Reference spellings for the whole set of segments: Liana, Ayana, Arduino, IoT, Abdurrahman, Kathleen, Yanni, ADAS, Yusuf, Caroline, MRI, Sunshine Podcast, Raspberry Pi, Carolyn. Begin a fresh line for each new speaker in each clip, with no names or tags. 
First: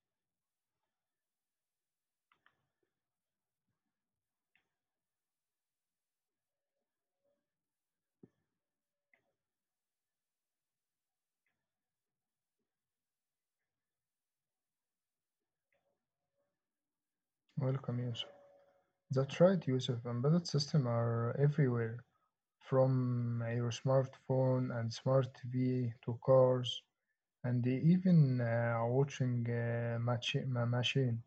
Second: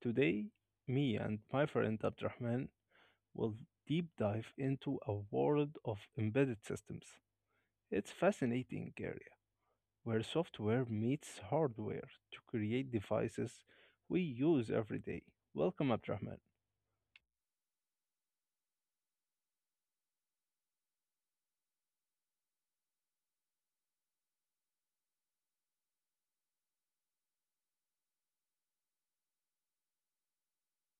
Today, me and my friend Abdurrahman will deep dive into a world of embedded systems. It's fascinating area where software meets hardware to create devices we use every day. Welcome, Abdurrahman.
Welcome, Yusuf. That's right, Yusuf. Embedded systems are everywhere, from your smartphone and smart TV to cars, and even watching machine.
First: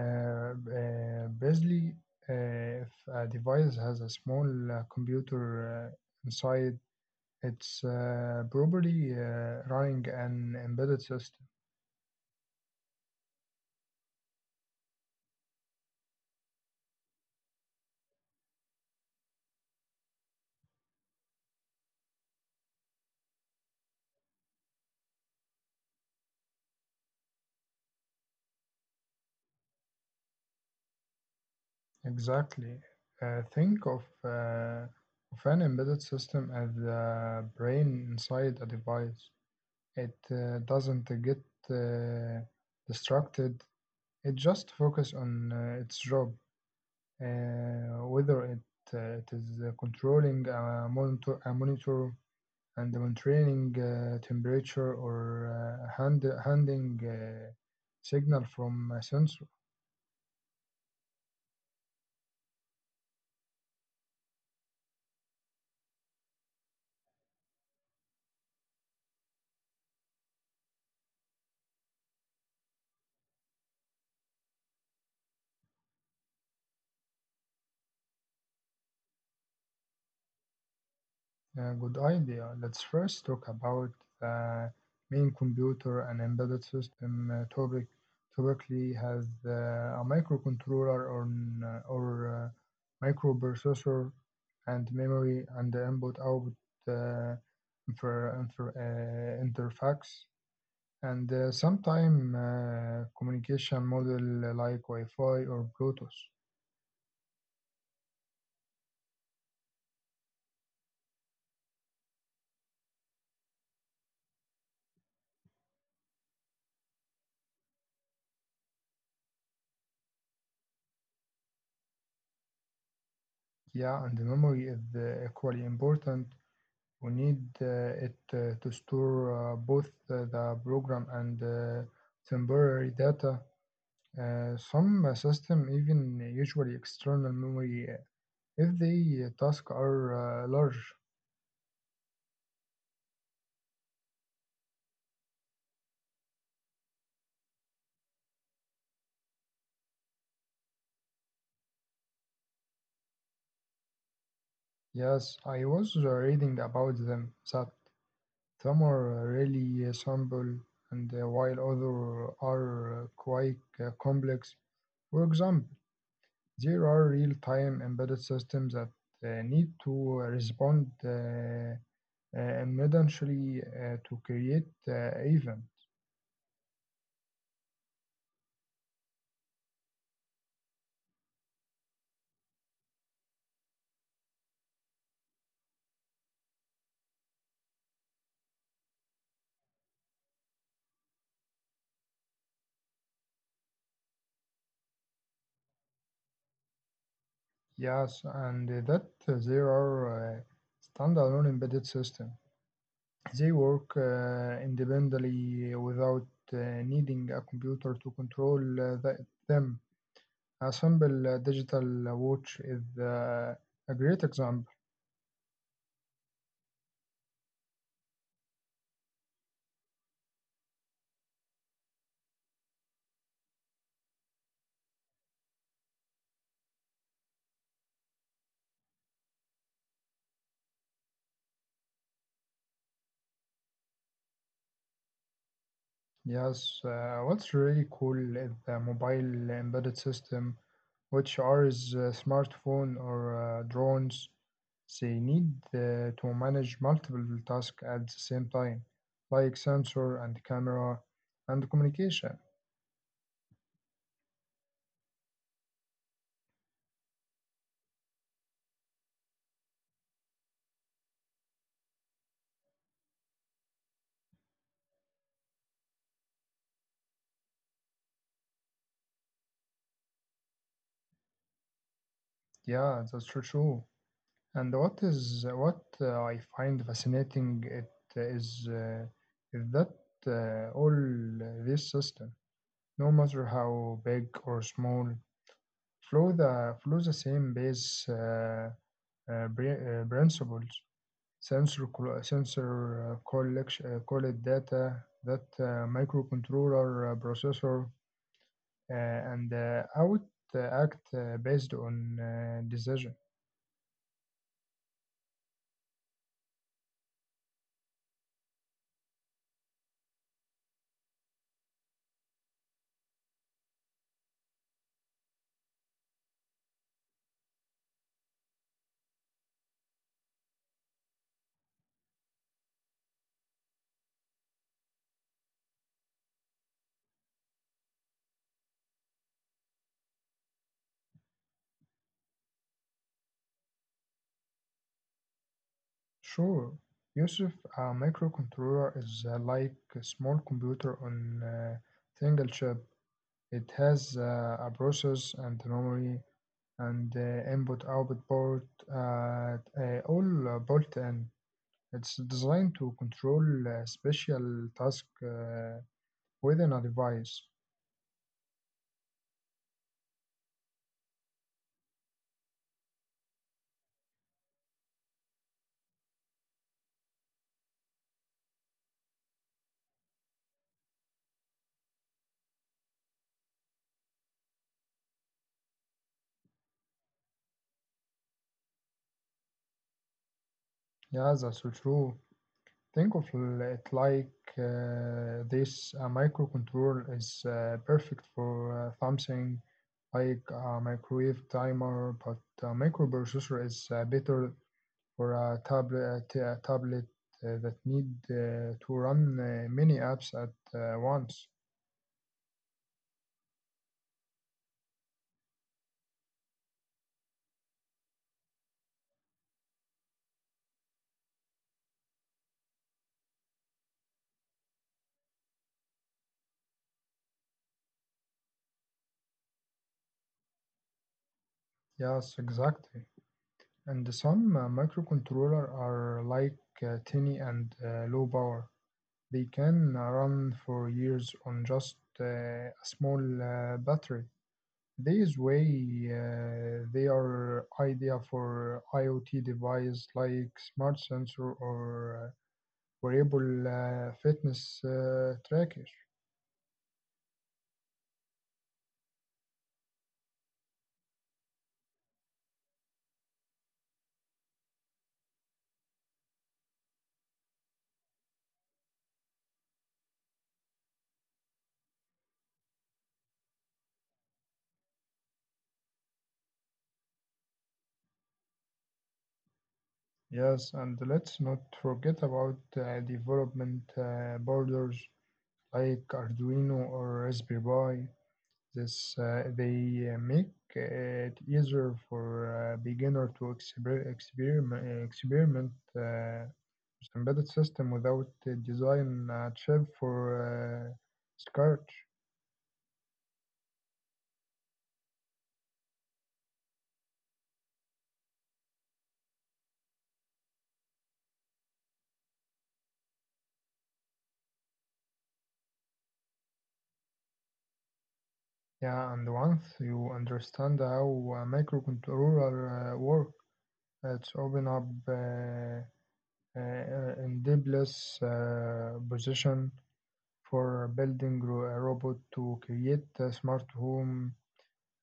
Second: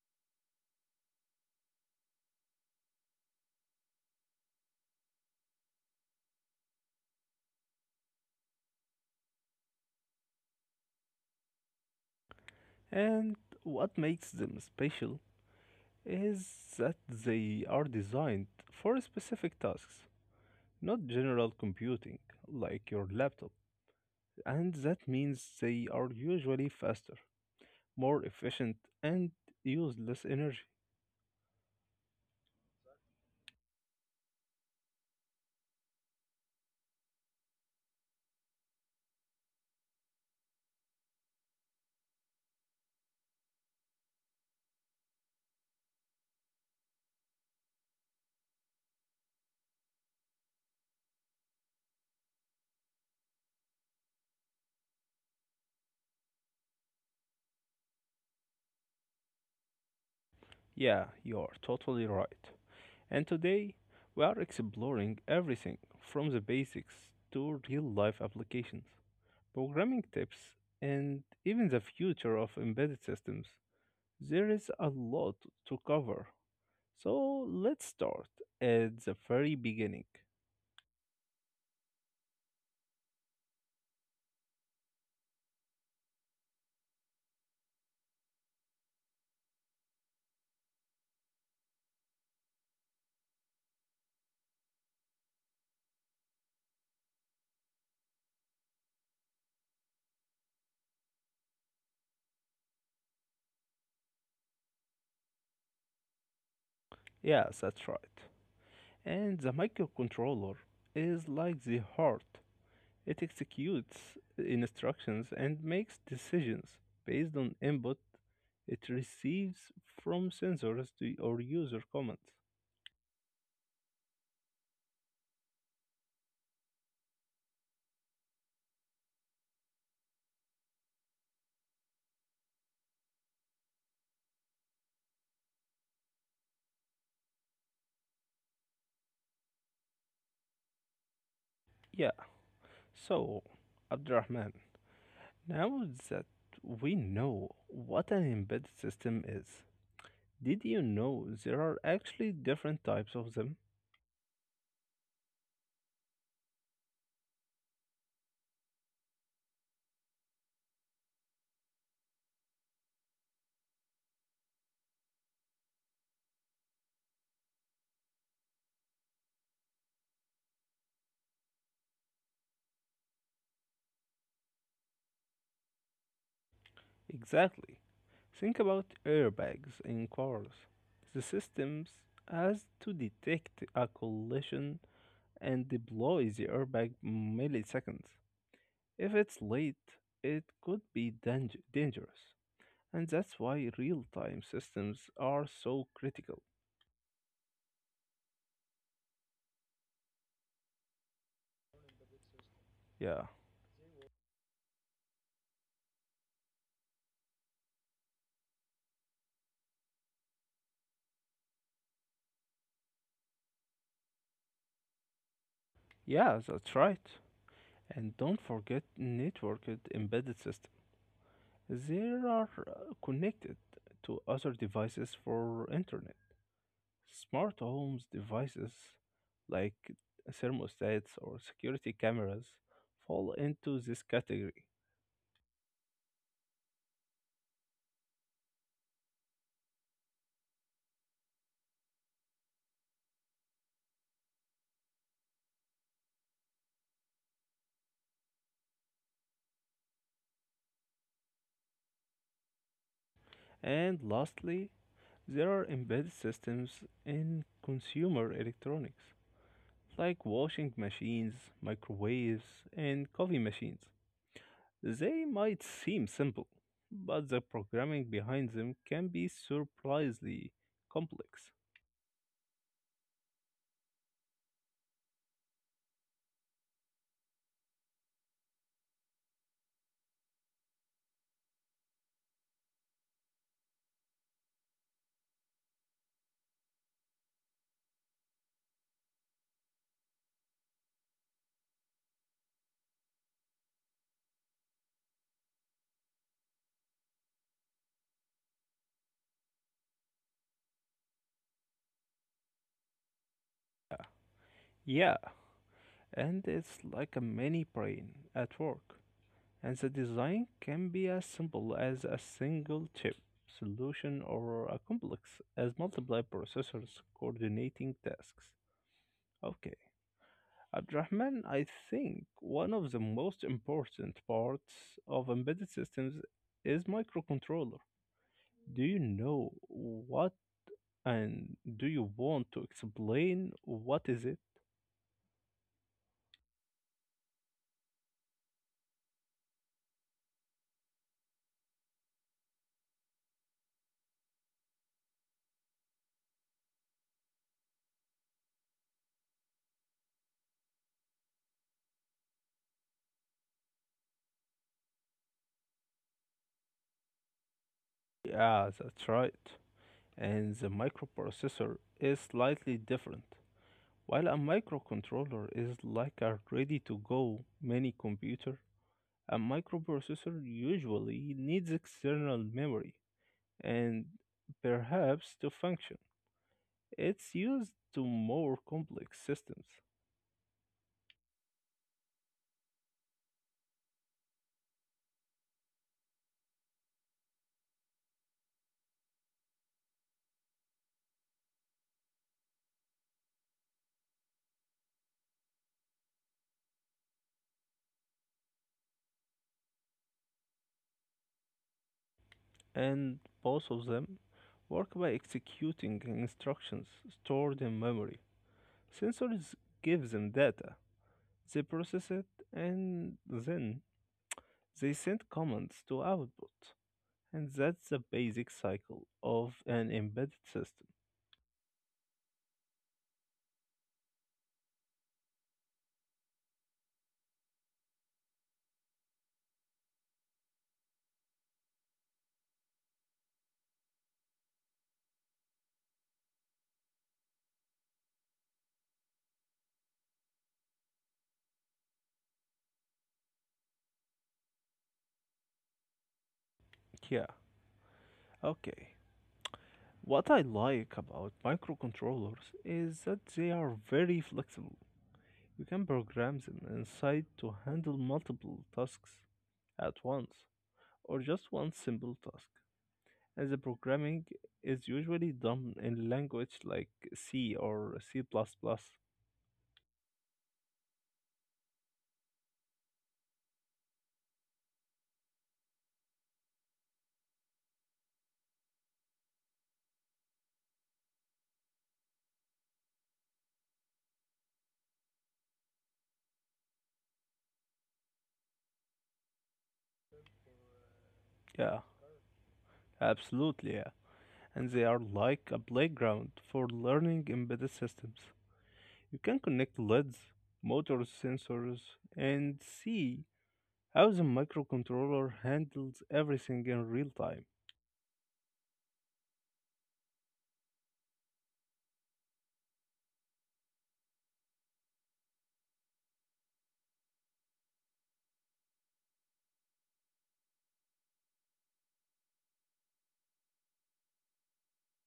Basically, uh, if a device has a small computer inside, it's probably running an embedded system.
And what makes them special is that they are designed for specific tasks, not general computing like your laptop. And that means they are usually faster, more efficient, and use less energy.
Exactly. Think of an embedded system as the brain inside a device. It doesn't get uh, distracted. It just focuses on its job, whether it is controlling a monitor and monitoring temperature or handing signal from a sensor.
Yeah, you are totally right. And today, we are exploring everything from the basics to real life applications, programming tips, and even the future of embedded systems. There is a lot to cover. So let's start at the very beginning.
Yeah, good idea. Let's first talk about the main computer and embedded system topic. Typically has a microcontroller or microprocessor and memory and the input output uh, interface and sometime communication model like Wi-Fi or Bluetooth.
Yeah, that's right. And the microcontroller is like the heart. It executes instructions and makes decisions based on input it receives from sensors to or user comments.
Yeah, and the memory is equally important. We need it to store both the program and temporary data. Some system even usually external memory if the tasks are large.
Yeah, so Abdurrahman, now that we know what an embedded system is, did you know there are actually different types of them?
Yes, I was reading about them, that some are really simple and while others are quite complex. For example, there are real-time embedded systems that need to respond immediately to create event.
Exactly. Think about airbags in cars. The systems has to detect a collision and deploy the airbag milliseconds. If it's late, it could be dangerous. And that's why real time systems are so critical.
Yes, and that there are standalone embedded system.
Yeah.
They work independently without uh, needing a computer to control them. A simple digital watch is a great example.
Yeah, that's right. And don't forget networked embedded systems. They are connected to other devices for internet. Smart homes devices like thermostats or security cameras fall into this category.
Yes, what's really cool is the mobile embedded system, which are is smartphone or drones. They need to manage multiple tasks at the same time, like sensor and camera and communication.
And lastly, there are embedded systems in consumer electronics like washing machines, microwaves, and coffee machines. They might seem simple, but the programming behind them can be surprisingly complex.
Yeah, that's true. And what I find fascinating it is uh, is that all this system, no matter how big or small, flow the same base principles. Sensor collection collect data that microcontroller processor and out act based on decision.
Yeah, and it's like a mini brain at work. And the design can be as simple as a single chip solution or a complex as multiple processors coordinating tasks. Okay. Abdurrahman, I think one of the most important parts of embedded systems is microcontroller. Do you know what and do you want to explain what is it?
Sure, Yusuf, a microcontroller is like a small computer on a single chip. It has a process and memory and input output port at all built in. It's designed to control special task within a device.
Yeah, that's right. And the microprocessor is slightly different. While a microcontroller is like a ready-to-go mini computer, a microprocessor usually needs external memory and perhaps to function. It's used to more complex systems,
Yeah, that's so true. Think of it like this: a microcontroller is perfect for something like a microwave timer, but a microprocessor is better for a tablet that need to run many apps at once.
and both of them work by executing instructions stored in memory. Sensors give them data, they process it, and then they send commands to output. And that's the basic cycle of an embedded system.
Yes, exactly. And some microcontroller are like tiny and low power. They can run for years on just a small battery. These way they are idea for IoT device like smart sensor or wearable fitness tracker.
Yeah, okay. What I like about microcontrollers is that they are very flexible. You can program them inside to handle multiple tasks at once, or just one simple task. And the programming is usually done in language like C or C. plus plus.
Yes, and let's not forget about development borders, like Arduino or Raspberry Pi. This They make it easier for a beginner to experiment with embedded system without design a chip for uh,
Yeah,
scratch.
absolutely, yeah. And they are like a playground for learning embedded systems. You can connect LEDs, motors, sensors, and see how the microcontroller handles everything in real time.
Yeah, and once you understand how a microcontroller works, it's open up in endless position for building a robot to create a smart home,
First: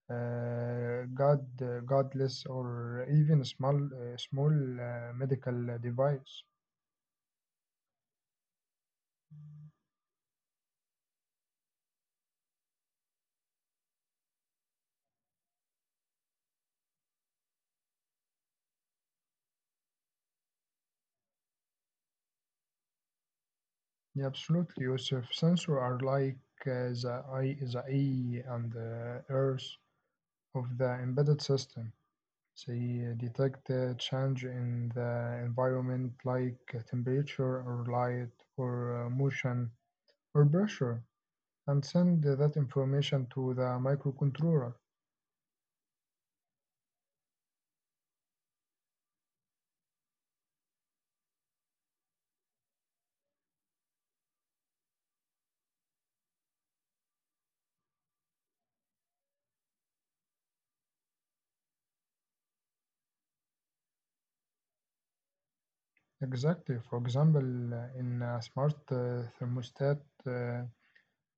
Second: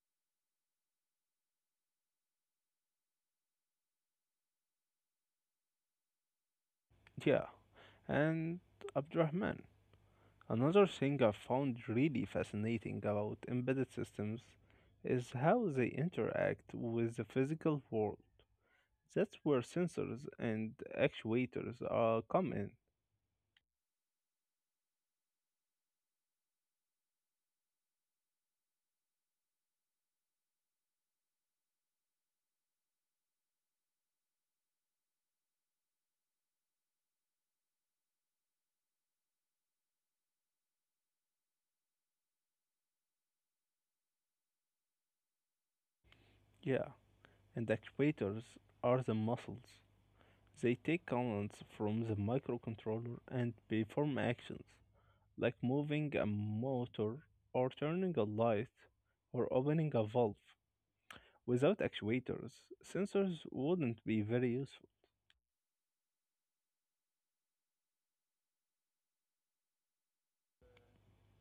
god, godless, or even small medical device.
Yeah, and Abdurrahman, another thing I found really fascinating about embedded systems is how they interact with the physical world. That's where sensors and actuators come in.
Yeah, absolutely, Yusuf. Sensors are like the eye and the ears of the embedded system. They detect a change in the environment like temperature or light or motion or pressure, and send that information to the microcontroller.
Yeah, and actuators are the muscles. They take commands from the microcontroller and perform actions, like moving a motor or turning a light or opening a valve. Without actuators, sensors wouldn't be very useful.
Exactly. For example, in a smart thermostat, uh,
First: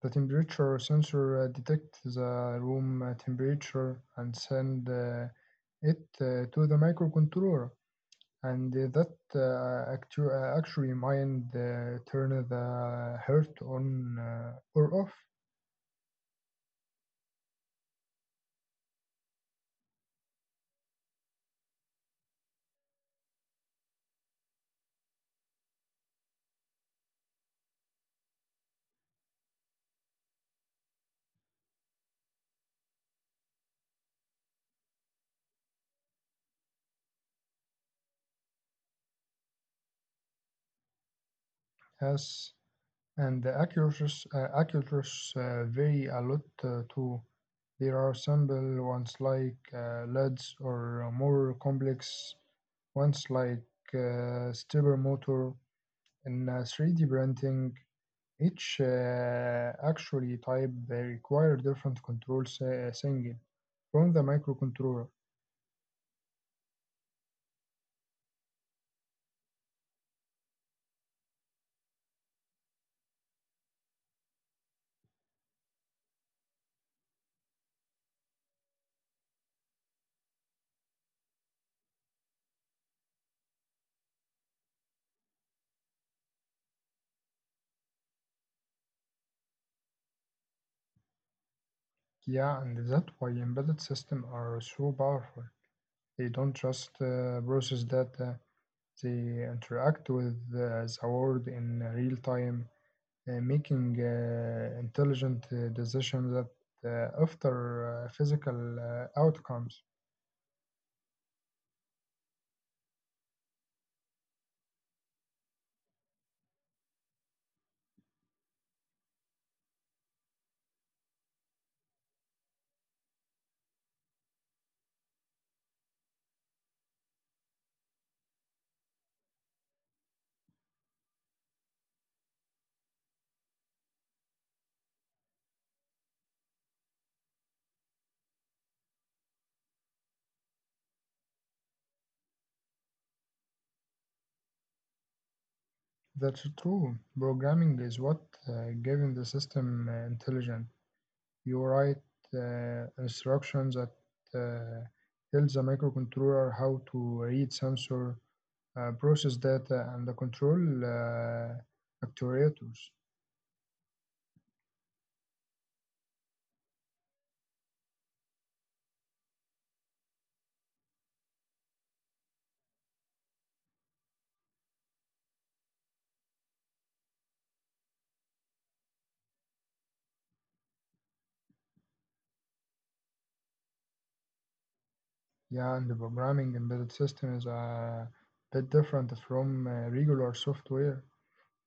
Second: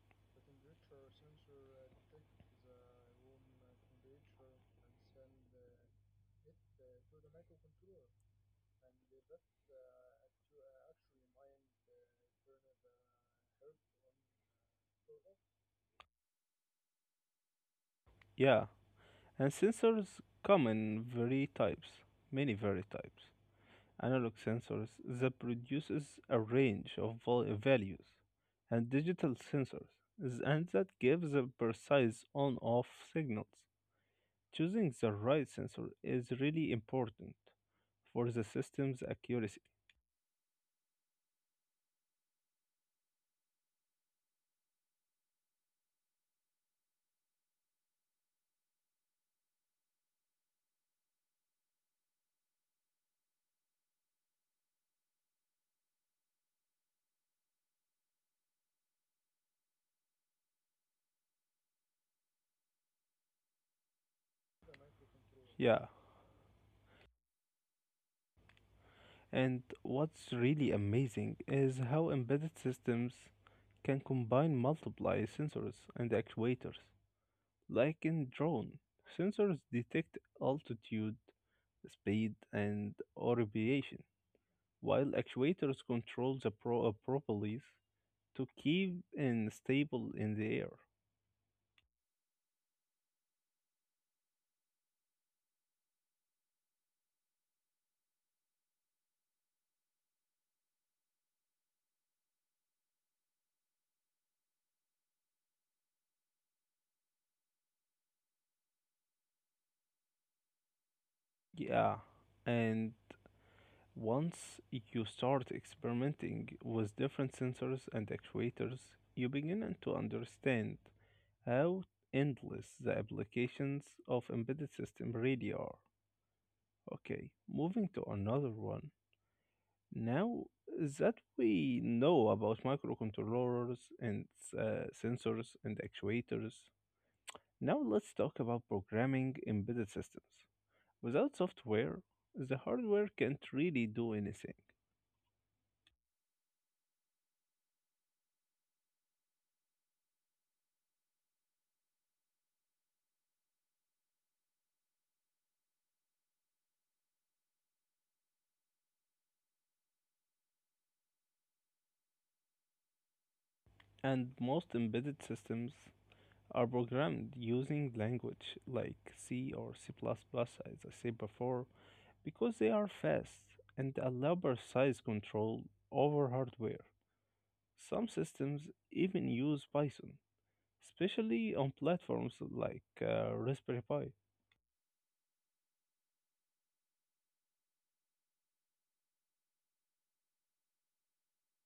the temperature sensor detects the room temperature and send it to the microcontroller, and that actually mind turn the heart on or off.
Yeah, and sensors come in very types, many very types. Analog sensors that produces a range of values, and digital sensors, and that gives a precise on-off signals. Choosing the right sensor is really important for the system's accuracy.
Yes, and the accuracy vary a lot too. There are simple ones like LEDs or more complex ones like stepper motor in 3D printing. Each actually type they require different signal from the microcontroller.
Yeah, and what's really amazing is how embedded systems can combine multiple sensors and actuators. Like in drone, sensors detect altitude, speed, and orbitation, while actuators control the propellees to keep in stable in the air.
Yeah, and that's why embedded systems are so powerful. They don't just process data, they interact with the world in real time, making intelligent decisions that after physical outcomes.
Yeah, and once you start experimenting with different sensors and actuators, you begin to understand how endless the applications of embedded system really are. Okay, moving to another one. Now that we know about microcontrollers and sensors and actuators, now let's talk about programming embedded systems. Without software, the hardware can't really do anything.
That's true. Programming is what giving the system intelligence. You write instructions that uh, tells the microcontroller how to read sensor, process data, and the control actuators.
And most embedded systems are programmed using language like C or C, plus plus, as I said before, because they are fast and allow precise control over hardware. Some systems even use Python, especially on platforms like Raspberry Pi.
Yeah, and the programming embedded system is a bit different from regular software.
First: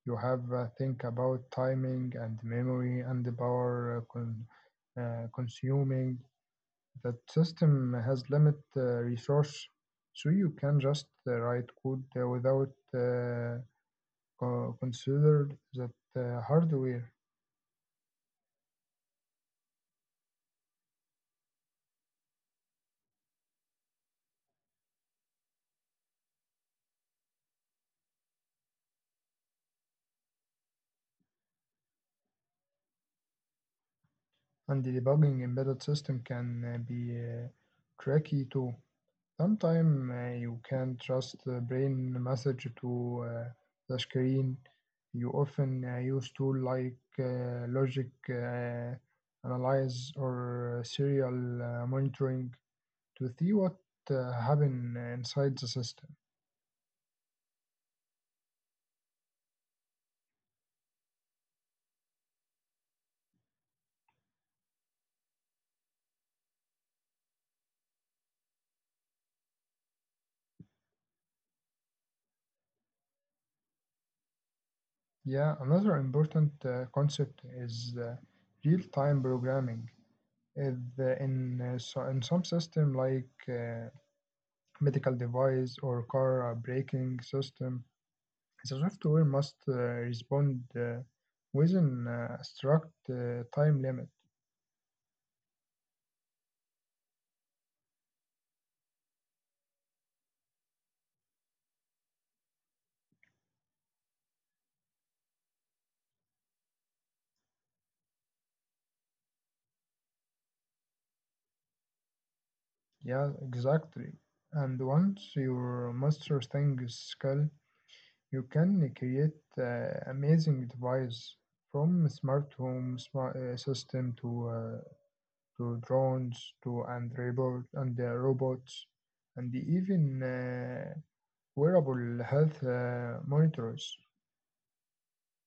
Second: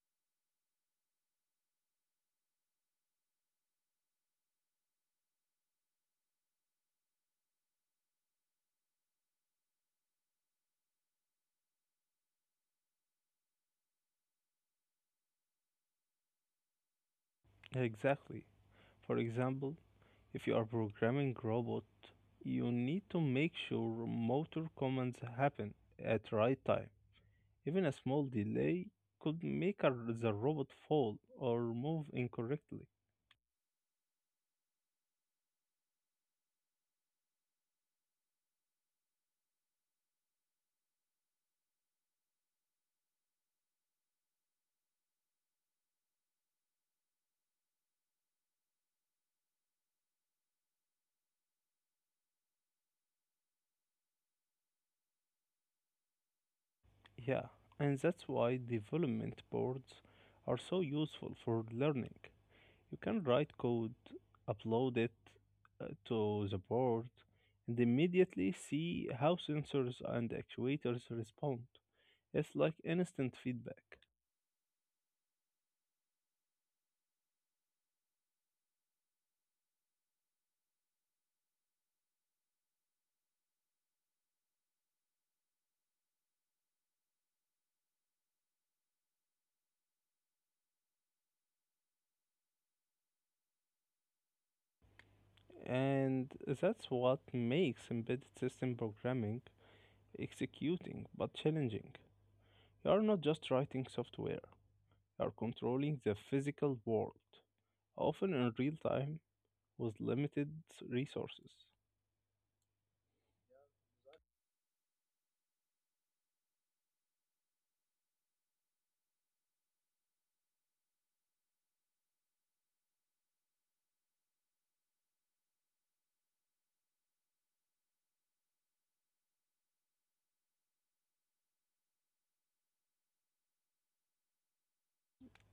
You have think about timing and memory and the power uh, con- consuming, that system has limit resource, so you can just write code without consider that hardware.
Exactly. For example, if you are programming robot, you need to make sure motor commands happen at right time. Even a small delay could make the robot fall or move incorrectly.
And debugging embedded system can be tricky too. Sometimes you can trust the brain message to the screen. You often use tools like logic analyze or serial monitoring to see what happen inside the system.
Yeah, and that's why development boards are so useful for learning. You can write code, upload it to the board, and immediately see how sensors and actuators respond. It's like instant feedback.
Yeah, another important concept is real-time programming. Is, in so in some system like medical device or car braking system, the software must respond within a strict time limit.
And that's what makes embedded system programming executing but challenging. You are not just writing software, you are controlling the physical world, often in real time with limited resources.
Yeah, exactly. And once you master Sting skill, you can create amazing device from smart home smart system to drones to and robot and robots and even wearable health monitors.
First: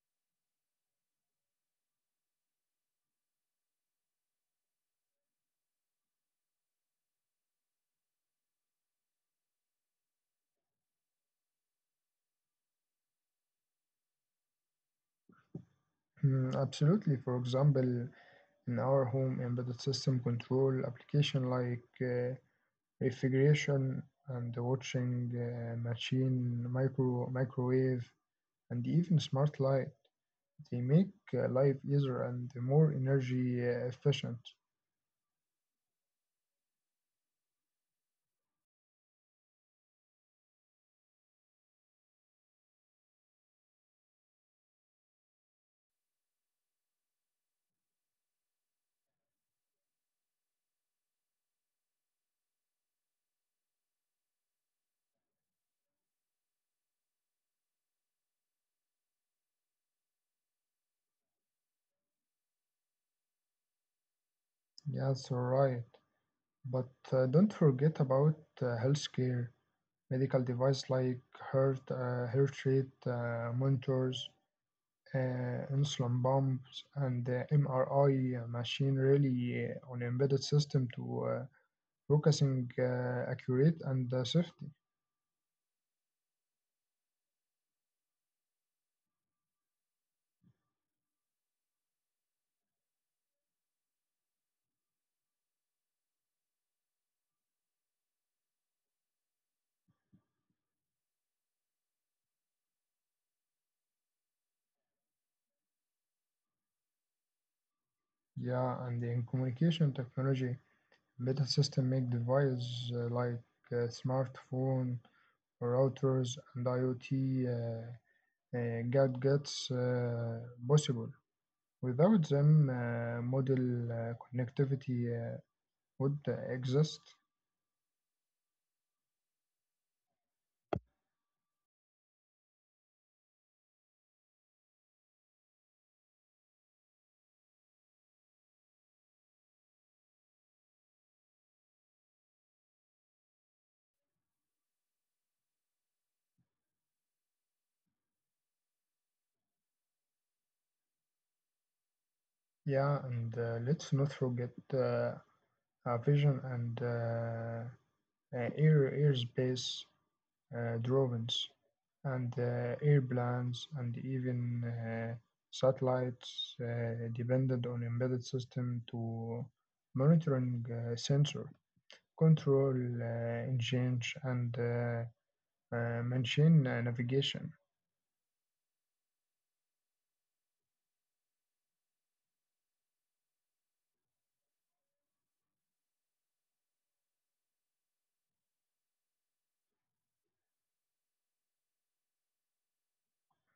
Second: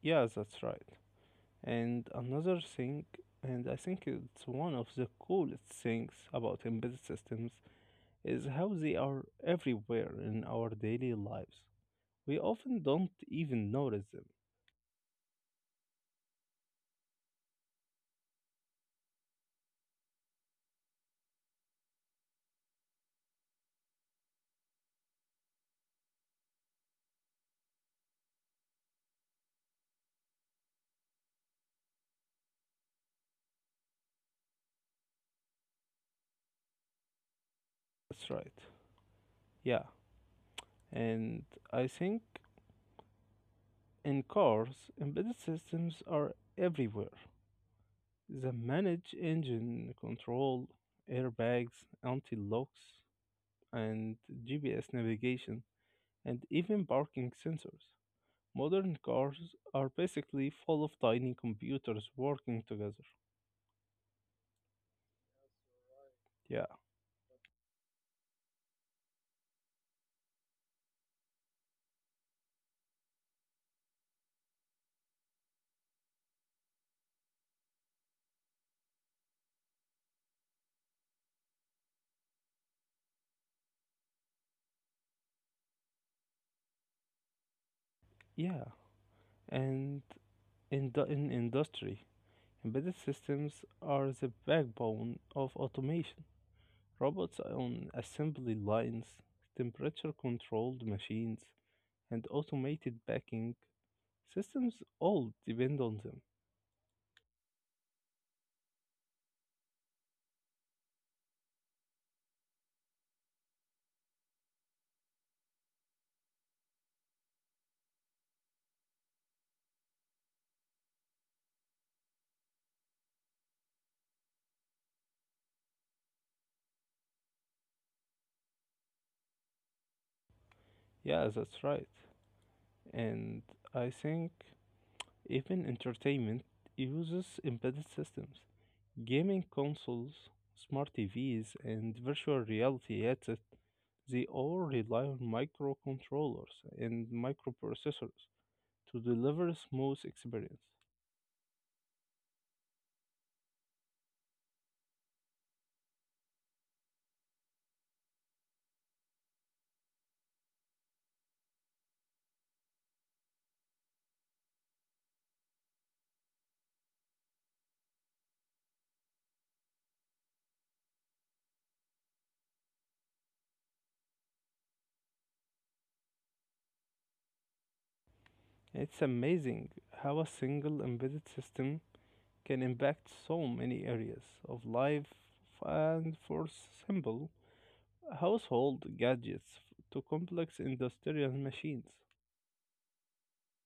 Yeah, that's right. And another thing, and I think it's one of the coolest things about embedded systems, is how they are everywhere in our daily lives. We often don't even notice them.
Mm, absolutely. For example, in our home embedded system control application like refrigeration and the watching machine, microwave, and even smart light. They make life easier and more energy efficient.
That's right. Yeah, and I think in cars, embedded systems are everywhere. The manage engine control, airbags, anti-locks, and GPS navigation, and even parking sensors. Modern cars are basically full of tiny computers working together.
Yes, alright.
Yeah,
But don't forget about healthcare, medical device like heart rate monitors, insulin pumps and the MRI machine really on embedded system to uh, focusing accurate and safety.
yeah. And in industry, embedded systems are the backbone of automation. Robots on assembly lines, temperature-controlled machines, and automated packing systems all depend on them.
Yeah, and in communication technology, embedded system make devices like smartphone, routers, and IoT gadgets possible. Without them, model connectivity would exist.
Yeah, that's right. And I think even entertainment uses embedded systems. Gaming consoles, smart TVs, and virtual reality headsets, they all rely on microcontrollers and microprocessors to deliver a smooth experience.
Yeah, and let's not forget vision and airspace drones and airplanes and even satellites depended on embedded system to monitoring sensor control uh, engines and machine navigation.
It's amazing how a single embedded system can impact so many areas of life and for simple household gadgets to complex industrial machines.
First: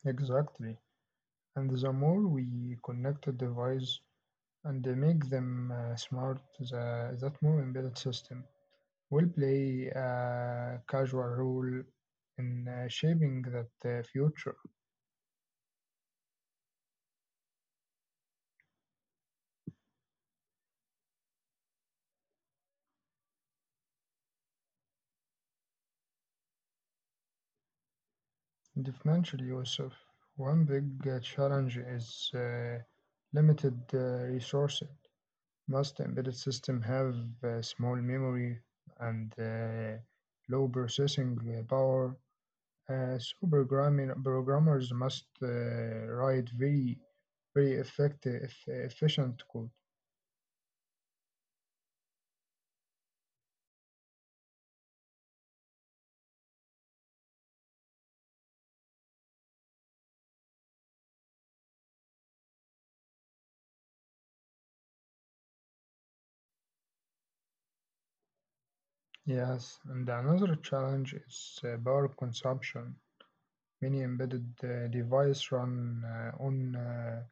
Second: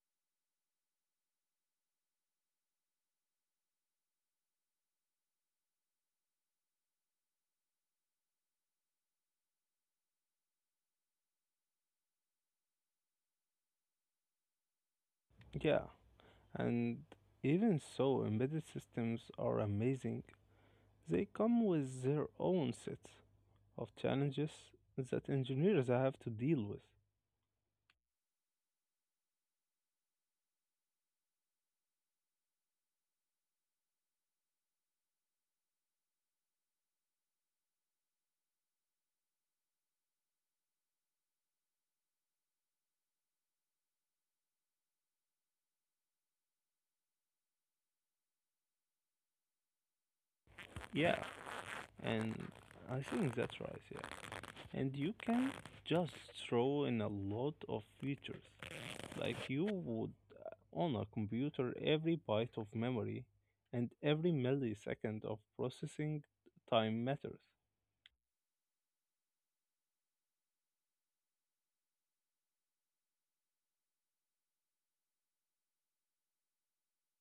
Exactly, and the more we connect the device and make them smart, that more embedded system will play a casual role in shaping that future.
Yeah, and even so, embedded systems are amazing. They come with their own sets of challenges that engineers have to deal with.
Definitely, Yusuf. One big challenge is limited resources. Most embedded systems have small memory and low processing power. So programming programmers must write very, very effective, efficient code.
Yeah, and I think that's right, yeah. And you can just throw in a lot of features like you would on a computer every byte of memory and every millisecond of processing time matters.
Yes, and another challenge is power consumption. Many embedded devices run on uh,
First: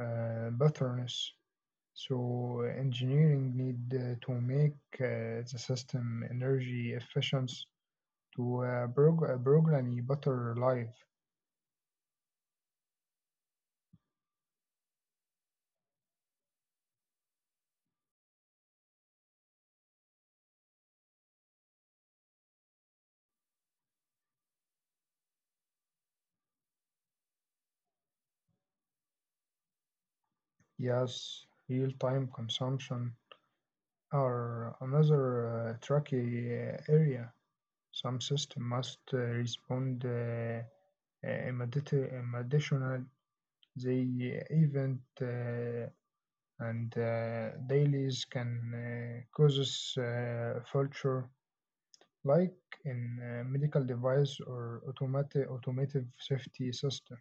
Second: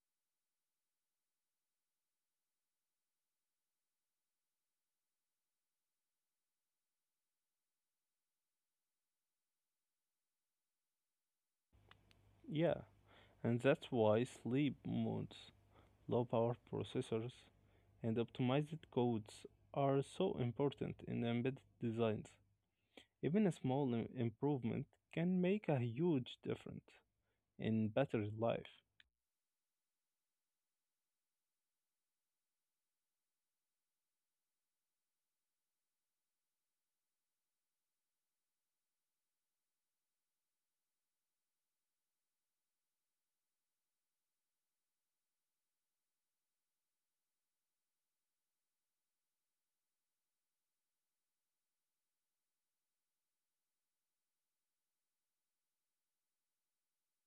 uh, batteries, so engineering need to make the system energy efficient to program a better life.
Yeah, and that's why sleep modes, low power processors, and optimized codes are so important in embedded designs. Even a small improvement can make a huge difference in battery life.
Yes, real-time consumption are another tricky area. Some system must respond immediately, additional the event. And dailies can causes failure, like in medical device or automatic automotive safety system.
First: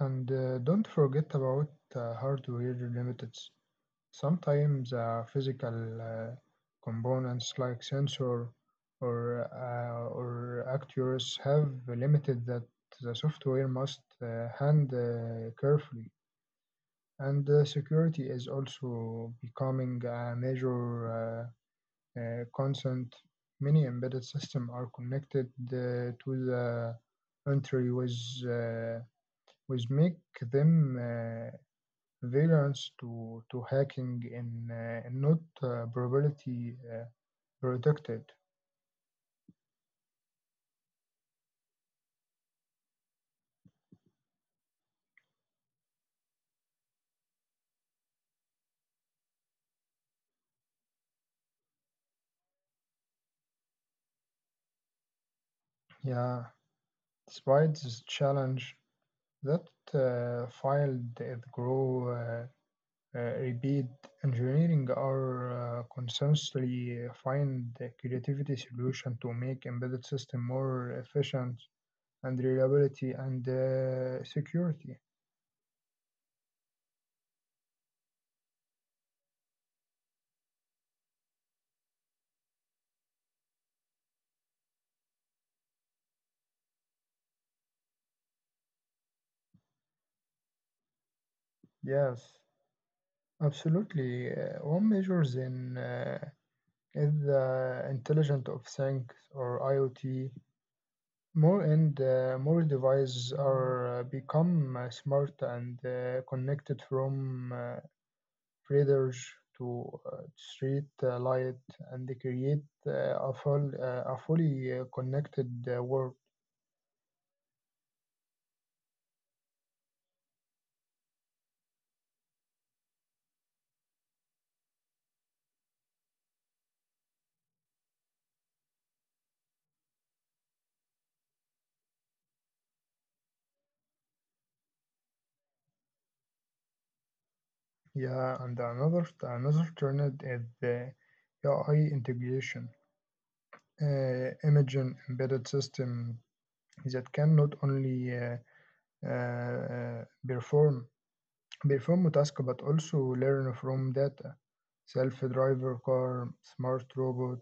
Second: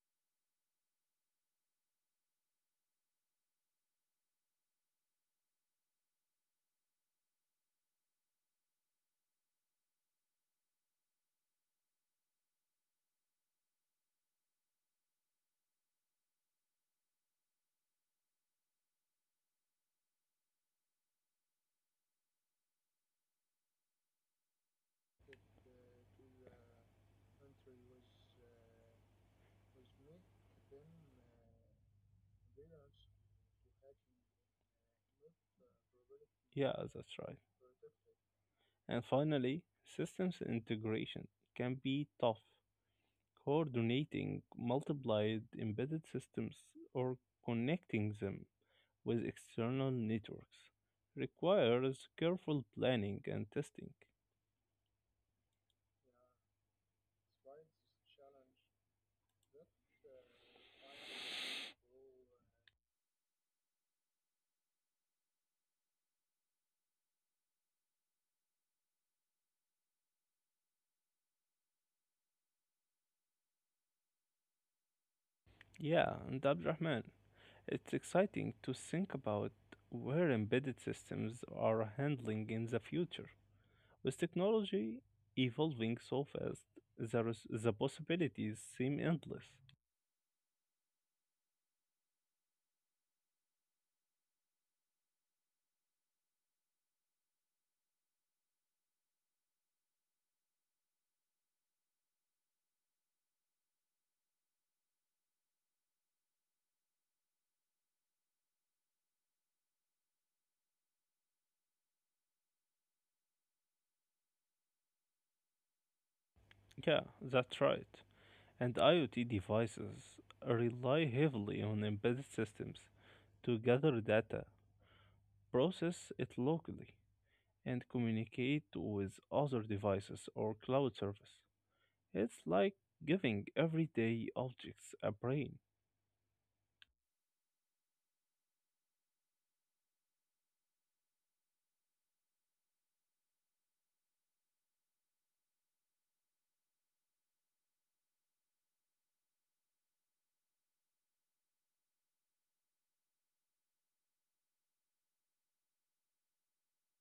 And don't forget about hardware limits. Sometimes physical uh, components like sensor or actuators have limited, that the software must hand carefully. And security is also becoming a major concern. Many embedded systems are connected to the entry uh, with make them variants to hacking and not probability
Yeah, that's right.
protected.
And finally, systems integration can be tough coordinating multiplied embedded systems or connecting them with external networks requires careful planning and testing.
Yeah, despite this challenge, that field it grow. Repeat Engineering are constantly find the creativity solution to make embedded system more efficient and reliability and security.
Yeah, and Abdurrahman, it's exciting to think about where embedded systems are handling in the future. With technology evolving so fast, there is, the possibilities seem endless.
Yes, absolutely. One measures in is the intelligent of things, or IoT. More and more devices are become smart and connected, from predators to street light, and create a fully connected world.
Yeah, that's right. And IoT devices rely heavily on embedded systems to gather data, process it locally, and communicate with other devices or cloud service. It's like giving everyday objects a brain.
Yeah, and another trend is the AI integration. Imaging embedded system that can not only uh, uh, perform perform a task but also learn from data. Self-driver car, smart robot,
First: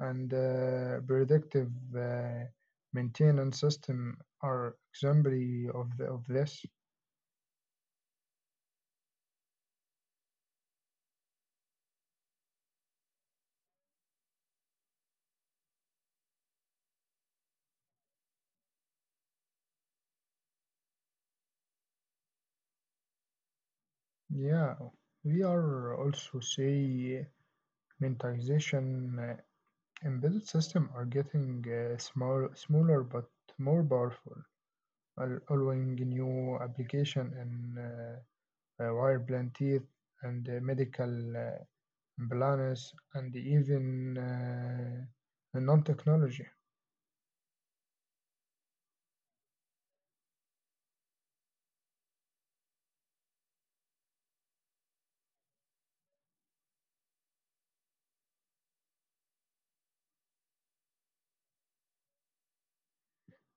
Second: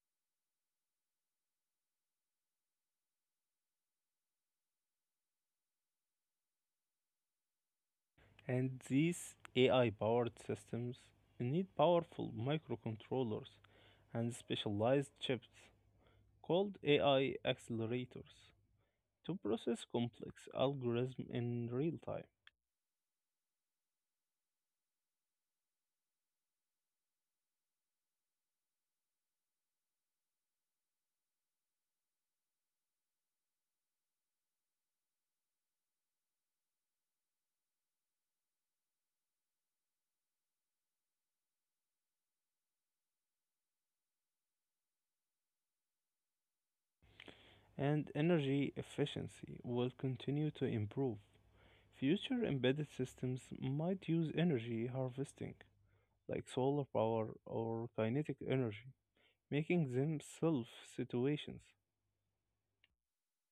and predictive uh, maintenance system are exemplary of this.
And these AI powered systems need powerful microcontrollers and specialized chips called AI accelerators to process complex algorithms in real time,
Yeah, we are also see monetization embedded system are getting smaller but more powerful, allowing new application in wire plant teeth and medical uh, implants and even non-technology.
and energy efficiency will continue to improve. Future embedded systems might use energy harvesting, like solar power or kinetic energy, making them self situations.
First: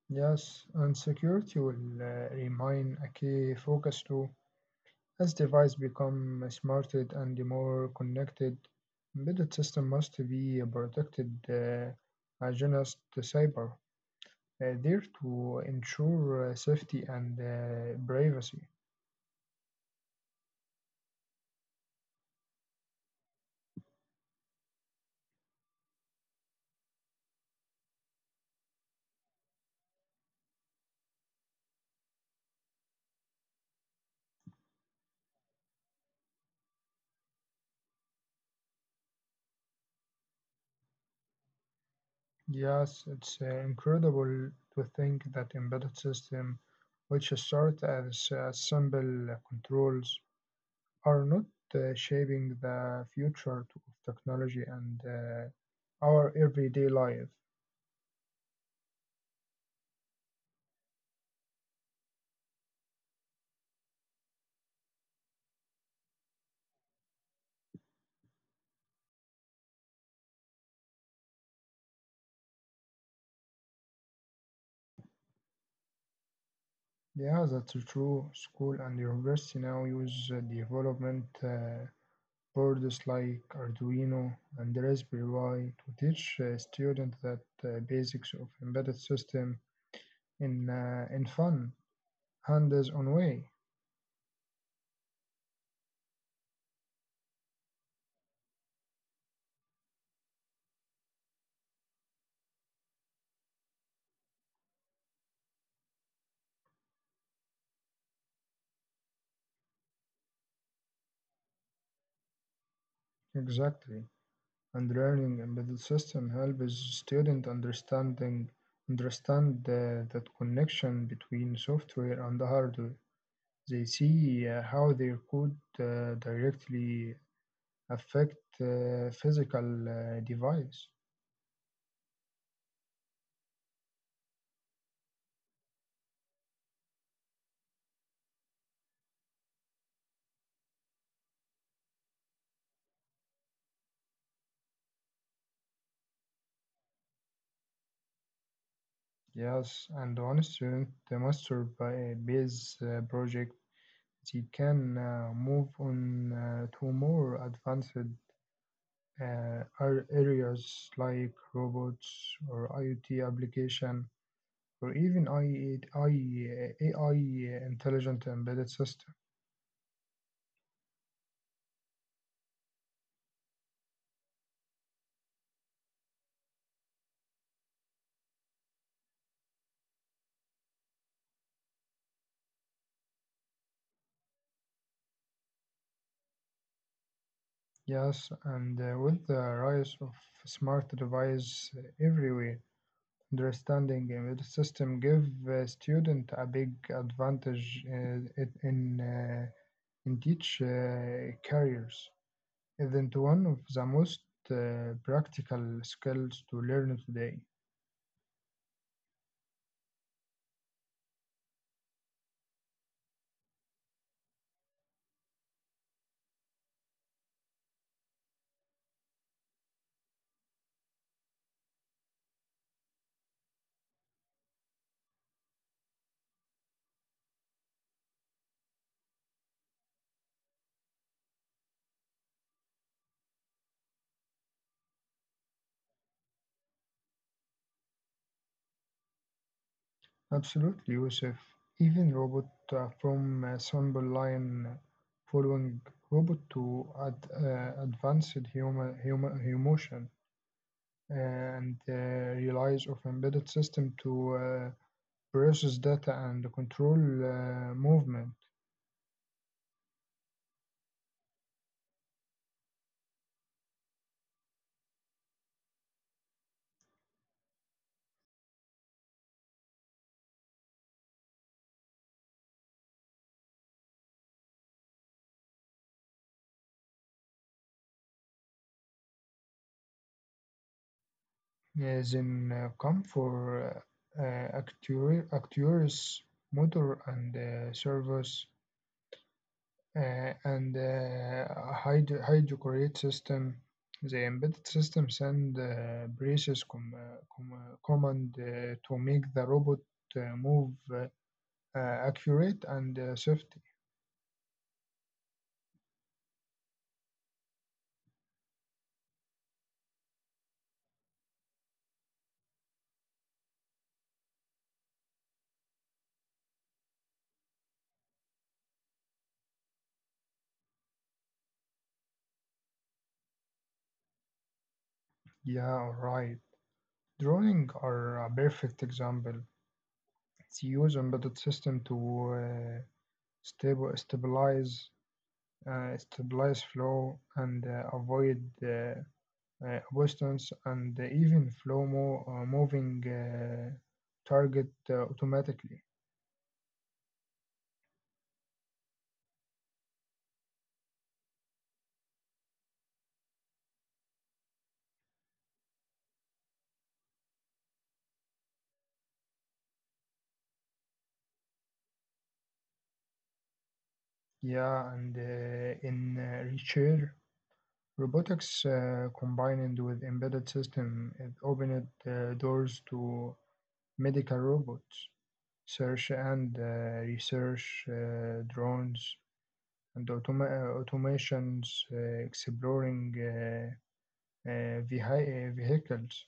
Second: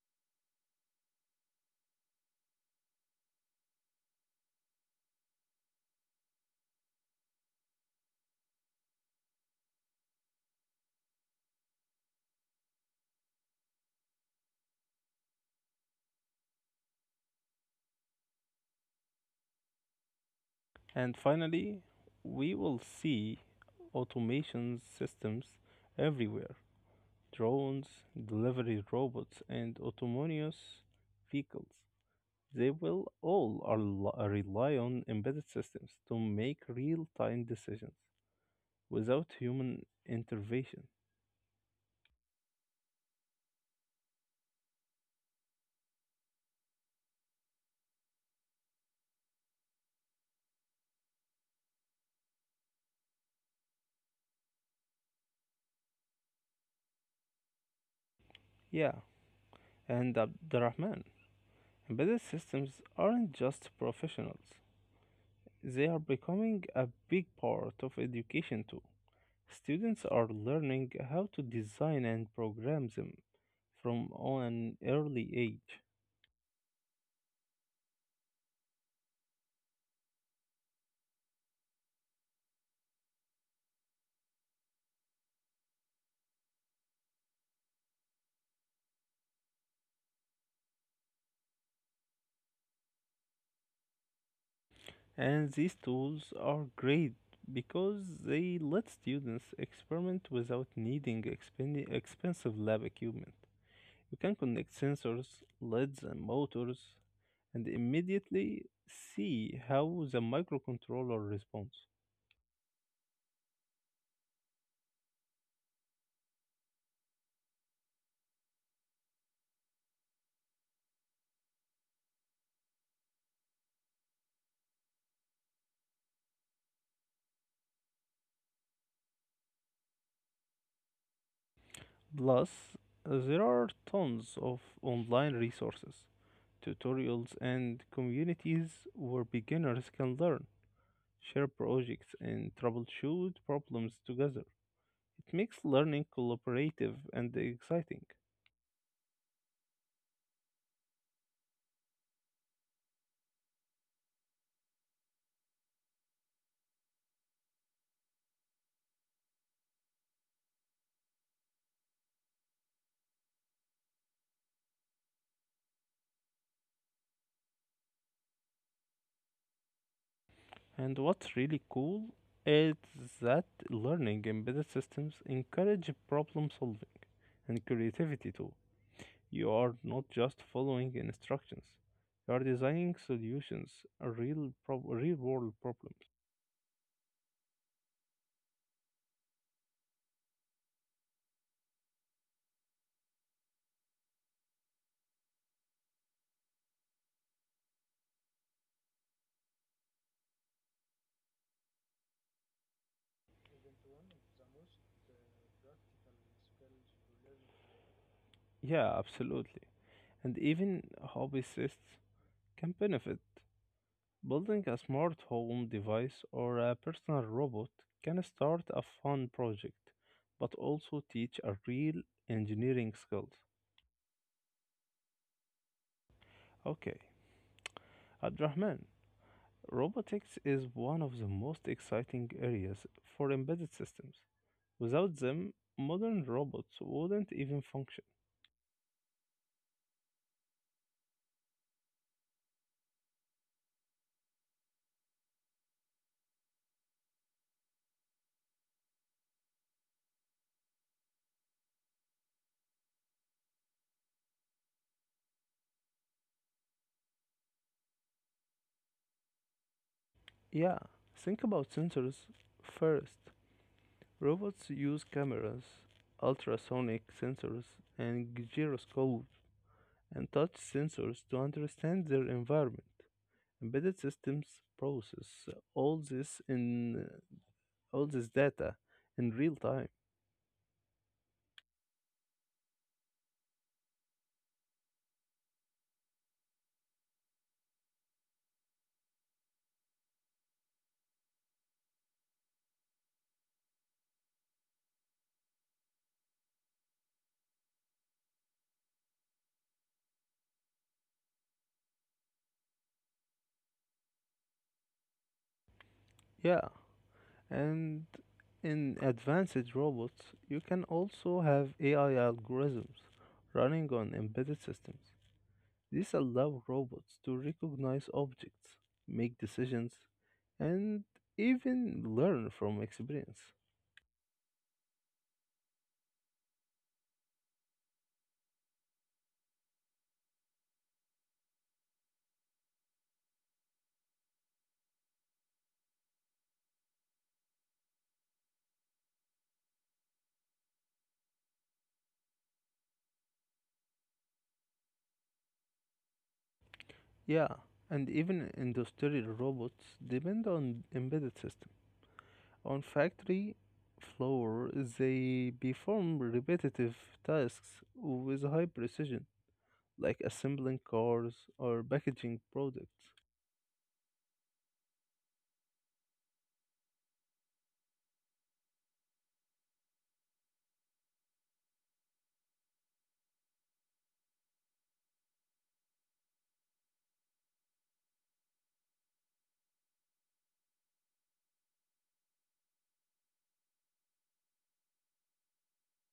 Yes, and security will remain a key focus too. As devices become smarter and more connected, embedded system must be protected against the cyber, there, to ensure safety and privacy.
And finally, we will see automation systems everywhere drones, delivery robots, and autonomous vehicles. They will all are rely on embedded systems to make real-time decisions without human intervention.
Yes, it's incredible to think that embedded system, which start as simple controls are not shaping the future of technology and our everyday life.
Yeah, and Abdurrahman, embedded systems aren't just professionals. They are becoming a big part of education too. Students are learning how to design and program them from an early age.
Yeah, that's true. School and university now use development boards like Arduino and Raspberry Pi to teach students that basics of embedded system in fun, hands-on way.
And these tools are great because they let students experiment without needing expensive lab equipment. You can connect sensors, LEDs, and motors and immediately see how the microcontroller responds.
Exactly. And learning embedded system helps student understand that connection between software and hardware. They see how their code directly affect physical device.
Plus, there are tons of online resources, tutorials, and communities where beginners can learn, share projects, and troubleshoot problems together. It makes learning collaborative and exciting.
Yes, and one student master by base project, they can move on to more advanced uh, areas like robots or IoT application or even AI intelligent embedded system.
And what's really cool is that learning embedded systems encourage problem solving and creativity too. You are not just following instructions, you are designing solutions, real, real world problems.
Yes, and with the rise of smart devices everywhere, understanding embedded system give student a big advantage in teach careers. Isn't one of the most practical skills to learn today.
Yeah, absolutely. And even hobbyists can benefit. Building a smart home device or a personal robot can start a fun project, but also teach a real engineering skills. Okay, Abdurrahman, robotics is one of the most exciting areas for embedded systems. Without them, modern robots wouldn't even function.
Absolutely, Yusuf. Even robot from sample line following robot to advanced human emotion and relies of embedded system to process data and control movement.
Yeah, think about sensors first. Robots use cameras, ultrasonic sensors, and gyroscopes and touch sensors to understand their environment. Embedded systems process all this in all this data in real time.
As in come for actuaries, motor and servers and hydrochloric system. The embedded system send braces command to make the robot move accurate and safety.
Yeah, and in advanced robots, you can also have AI algorithms running on embedded systems. These allow robots to recognize objects, make decisions, and even learn from experience.
Yeah, right. Drawing are a perfect example. They use embedded system to uh, stable stabilize stabilize flow and avoid Boston's and even moving target automatically.
Yeah, and even industrial robots depend on embedded system. On factory floor, they perform repetitive tasks with high precision, like assembling cars or packaging products.
Yeah, and in Reacher, robotics combined with embedded system, it opened doors to medical robots, search and research drones, and automations uh, exploring vehicles.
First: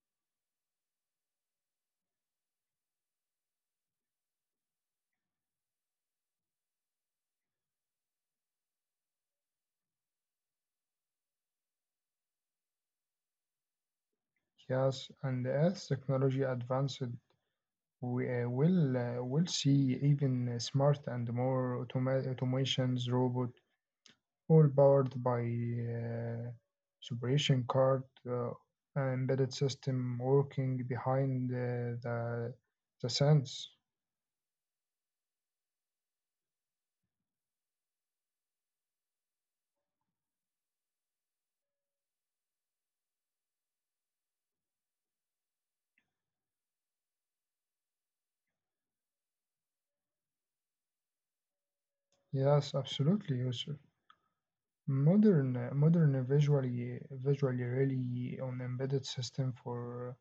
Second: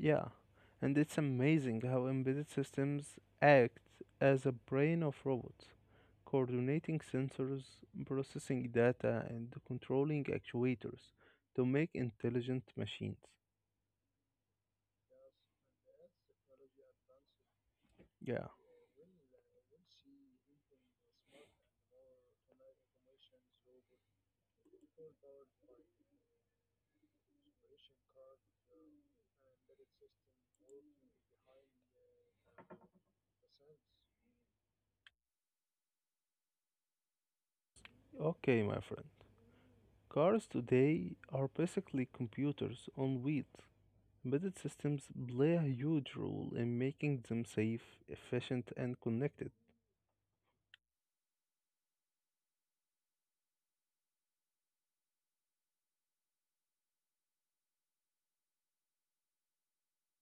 Yeah, and it's amazing how embedded systems act as a brain of robots, coordinating sensors, processing data, and controlling actuators to make intelligent machines.
Yes, and as technology advanced, we
Yeah.
will see even smart and more automations robot, all powered by separation card uh, embedded system working behind the sense.
Okay, my friend. Cars today are basically computers on wheels. Embedded systems play a huge role in making them safe, efficient, and connected.
Yes, absolutely, Yusuf. Modern visually really on embedded system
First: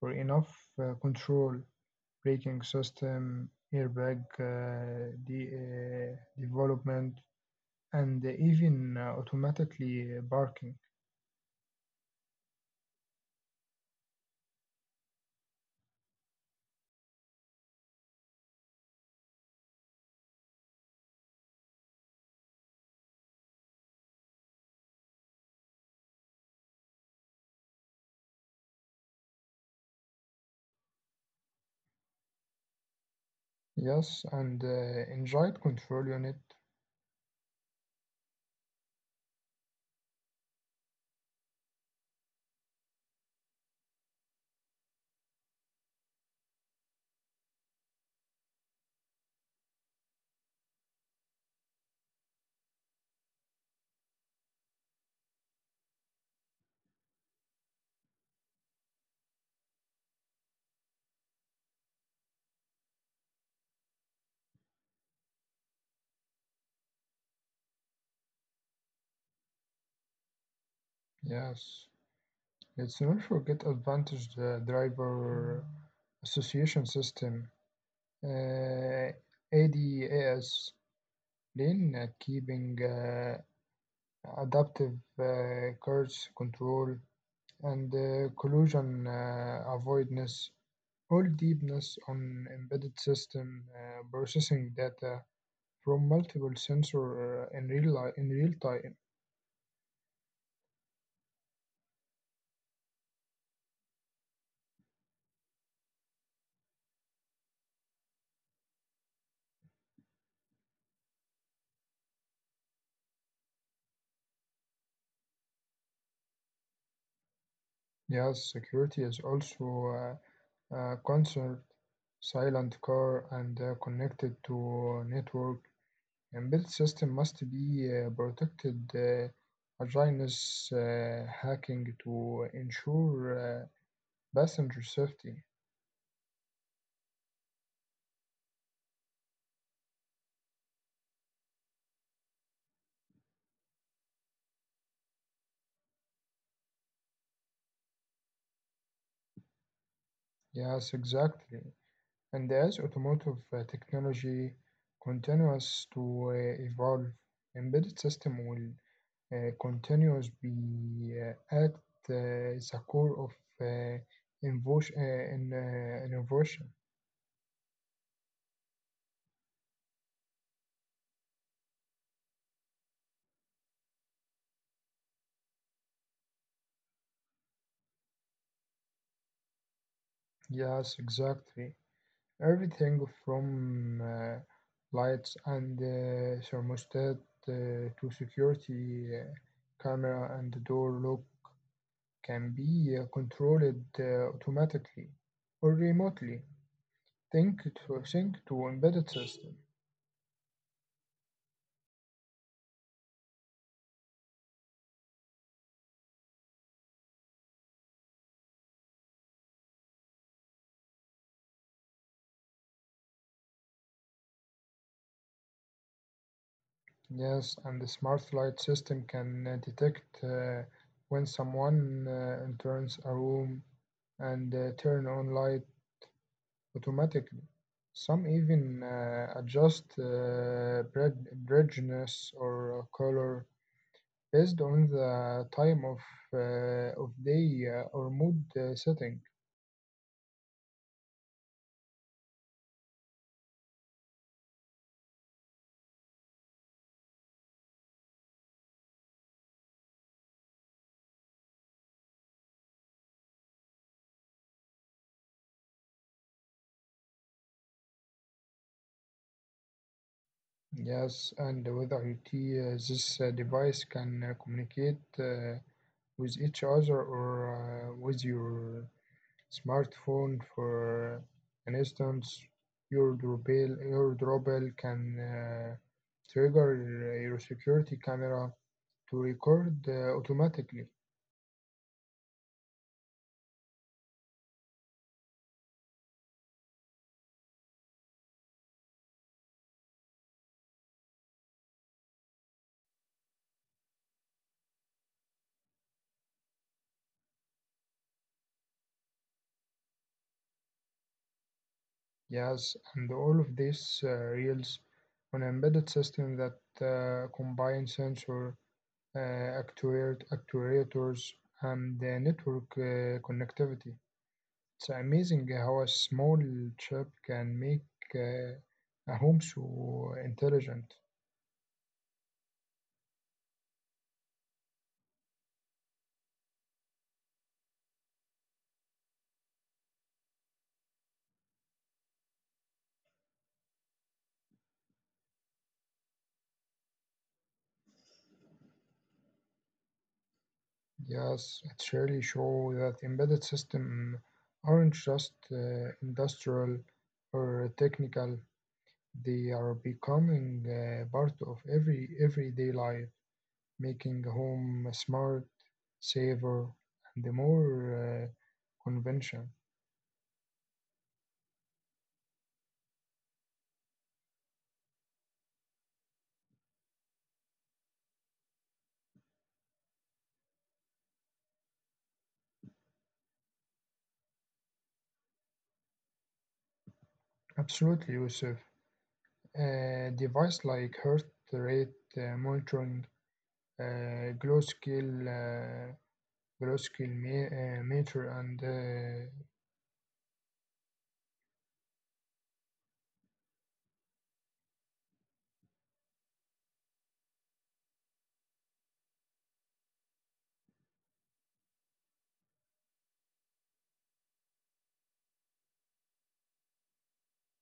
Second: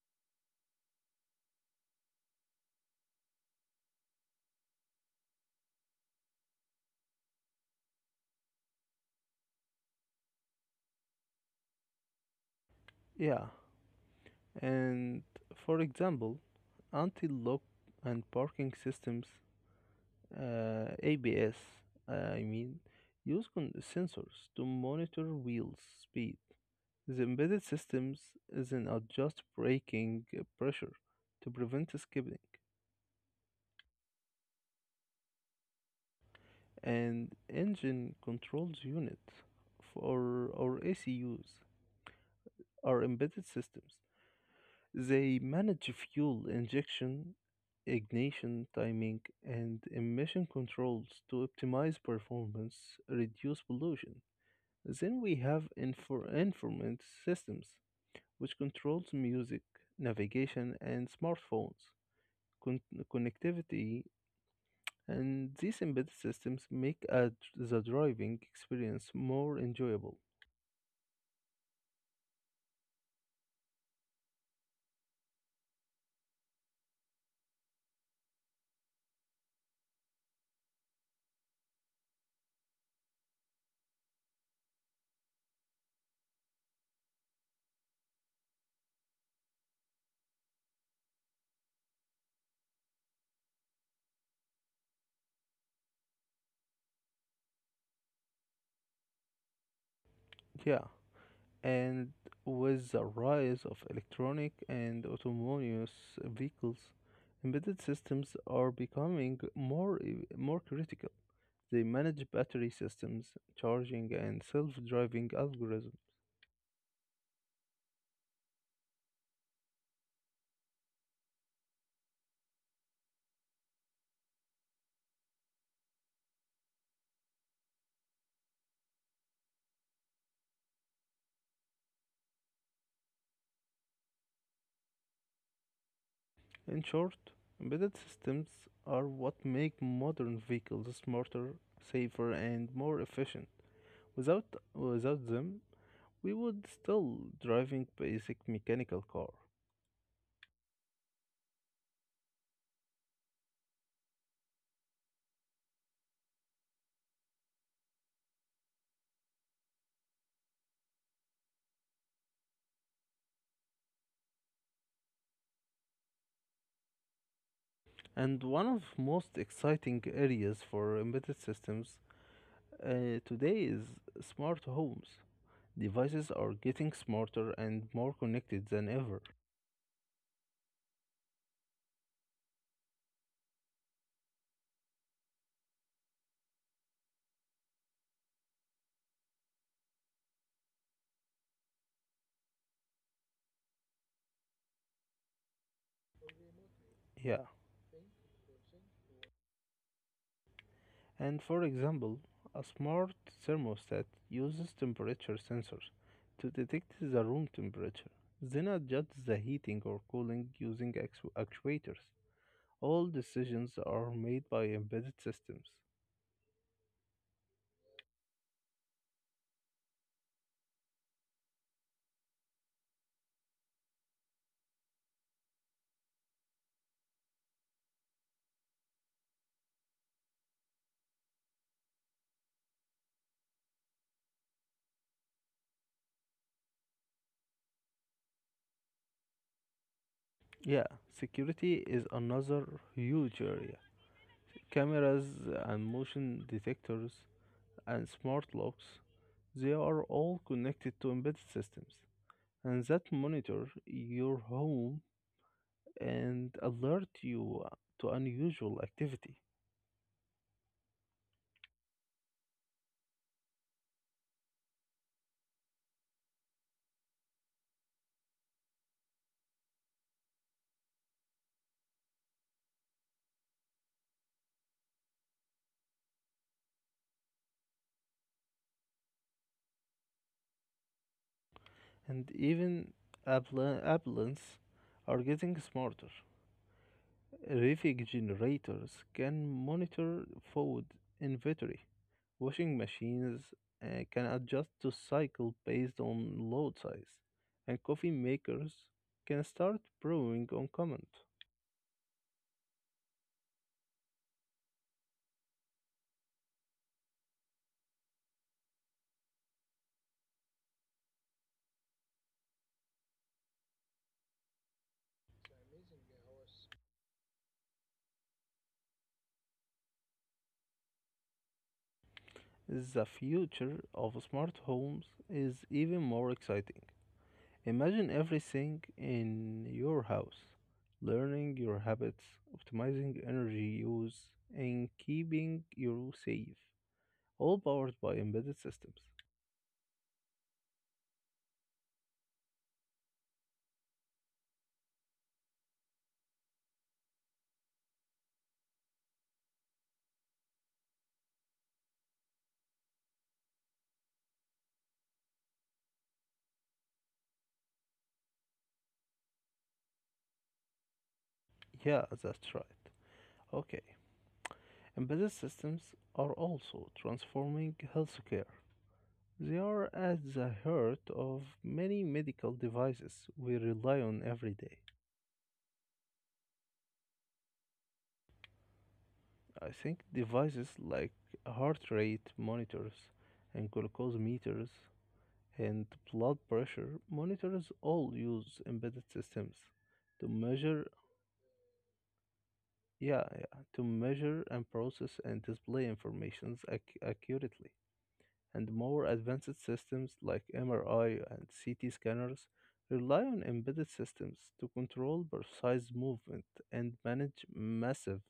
for enough control braking system airbag the development and even automatically barking.
Yeah, and for example, anti lock and parking systems, ABS, uh, I mean, use sensors to monitor wheels speed. The embedded systems then adjust braking pressure to prevent skidding,
Yes, and engine control unit.
and engine controls units for or ACUs are embedded systems. They manage fuel injection, ignition timing, and emission controls to optimize performance, reduce pollution. Then we have informant systems, which controls music, navigation, and smartphones. Con- Connectivity and these embedded systems make the driving experience more enjoyable.
Yes, let's not forget advantage the driver association system. Uh, ADAS lane keeping adaptive curves control and collision avoidance all deepness on embedded system processing data from multiple sensor in real time.
Yeah, and with the rise of electronic and autonomous vehicles, embedded systems are becoming more critical. They manage battery systems, charging, and self-driving algorithms.
Yes, security is also concerned. Silent car and connected to network. Embedded system must be protected against hacking to ensure passenger safety.
In short, embedded systems are what make modern vehicles smarter, safer, and more efficient. Without without them, we would still driving basic mechanical car.
Yes, exactly. And as automotive technology continues to evolve, embedded system will continues be at the core of uh, innovation.
And one of most exciting areas for embedded systems today is smart homes. Devices are getting smarter and more connected than ever.
Yes, exactly. Everything from lights and thermostat uh, to security camera and door lock can be controlled automatically or remotely.
Yeah.
Think to sync to embedded system.
And for example, a smart thermostat uses temperature sensors to detect the room temperature, then adjusts the heating or cooling using actuators. All decisions are made by embedded systems.
Yes, and the smart light system can detect when someone enters a room and turn on light automatically. Some even adjust brightness or color based on the time of day or mood setting.
Yeah, security is another huge area. Cameras and motion detectors and smart locks, they are all connected to embedded systems. And that monitor your home and alert you to unusual activity.
Yes, and with IoT, this device can communicate with each other or with your smartphone. For an instance, your doorbell can trigger your security camera to record automatically.
And even ambulance are getting smarter. Traffic generators can monitor food inventory. Washing machines can adjust to cycle based on load size, and coffee makers can start brewing on command.
Yes, and all of this reels on an embedded system that combine sensor, actuators, and the network connectivity. It's amazing how a small chip can make uh, a home so intelligent.
The future of smart homes is even more exciting. Imagine everything in your house, learning your habits, optimizing energy use, and keeping you safe, all powered by embedded systems.
Yes, it really shows that embedded systems aren't just industrial or technical, they are becoming part of everyday life, making home smart, safer, and more convention.
Yeah, that's right. Okay, embedded systems are also transforming healthcare. They are at the heart of many medical devices we rely on every day.
Absolutely, Yusuf.
I think
A
devices
device
like
like heart
heart
rate
rate monitors
monitoring
and glucose meters
uh, glow scale,
and
uh,
blood pressure monitors all use
meter,
embedded
and
systems to measure, yeah, yeah, to measure and process and display information accurately. And more advanced systems like MRI and CT scanners rely on embedded systems to control precise movement and manage massive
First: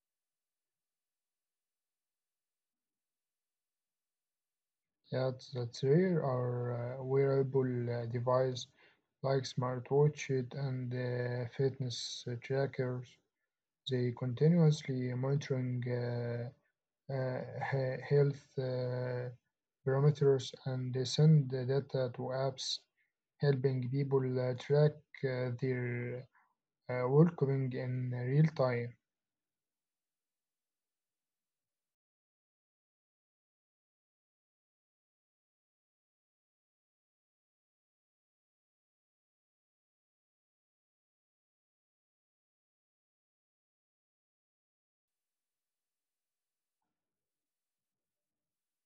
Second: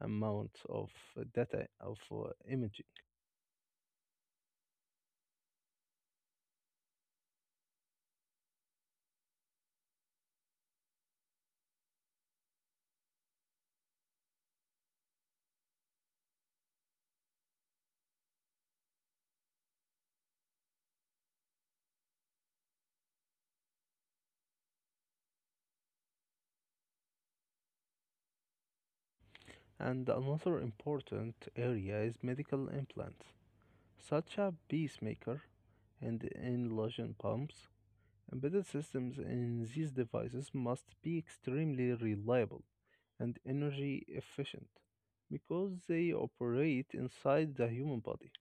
amounts of data of imaging.
yeah, that's rare are wearable device like smartwatches and fitness trackers. They continuously monitoring uh, health parameters and they send the data to apps, helping people track their welcoming in real time.
And another important area is medical implants, such as pacemaker and inhalation pumps. Embedded systems in these devices must be extremely reliable and energy efficient because they operate inside the human body.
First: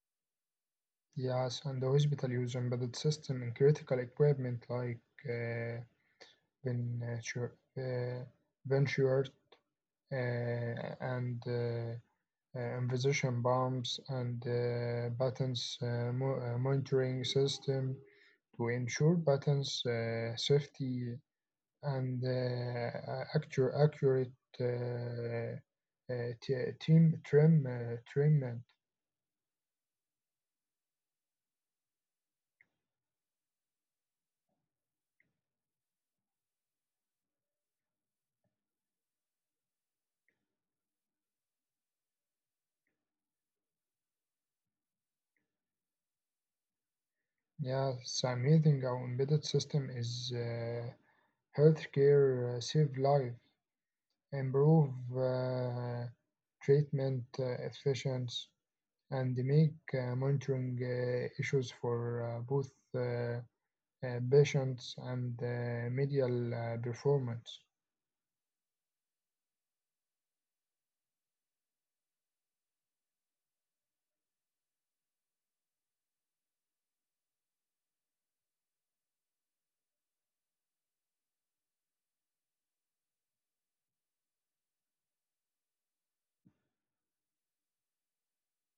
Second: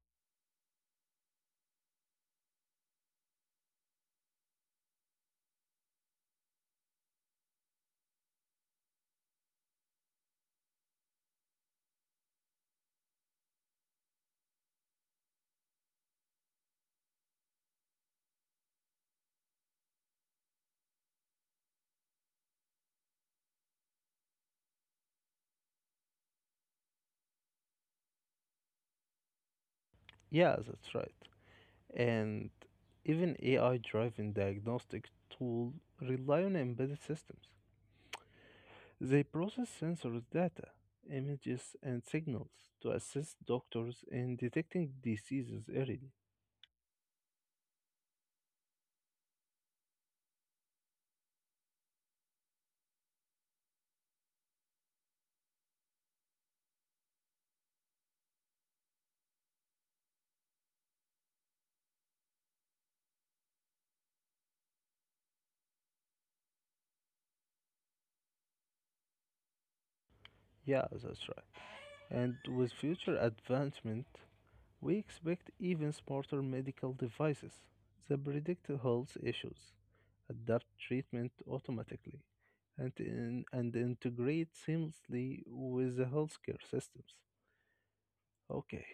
Yes, and the hospital use embedded system in critical equipment like uh, venture, uh, venture and infusion pumps and buttons monitoring system to ensure buttons safety and accurate uh, t- team trim treatment.
Yeah, that's right. And even AI driven diagnostic tools rely on embedded systems. They process sensors data, images, and signals to assist doctors in detecting diseases early.
Yes, amazing how embedded system is. Healthcare save lives, improve uh, treatment efficiency, and make monitoring issues for both uh, patients and medial performance.
Yeah, that's right. And with future advancement we expect even smarter medical devices that predict health issues, adapt treatment automatically, and integrate seamlessly with the healthcare systems. Okay,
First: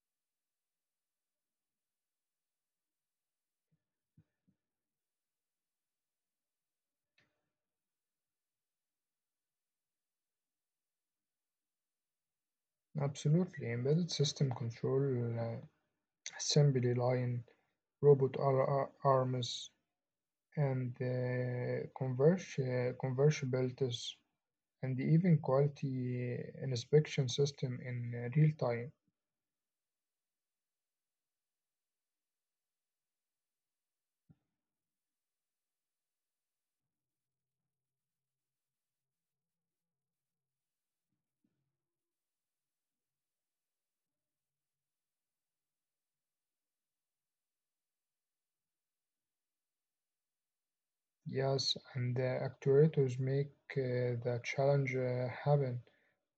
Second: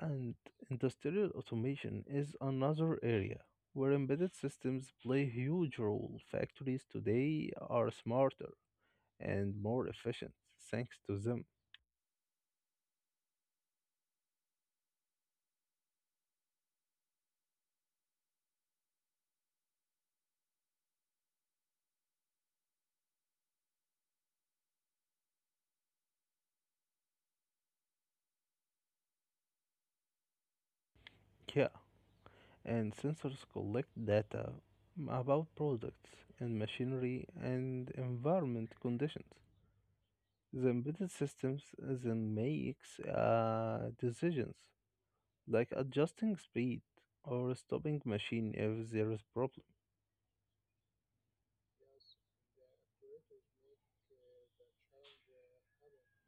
and industrial automation is another area where embedded systems play a huge role. Factories today are smarter and more efficient thanks to them.
Absolutely, embedded system control, assembly line, robot arms, and convertibilities, and even quality inspection system in real time.
Yeah, and sensors collect data about products and machinery and environment conditions. The embedded systems then makes decisions like adjusting speed or stopping machine if there is problem.
Yes, and the actuators make the challenge happen,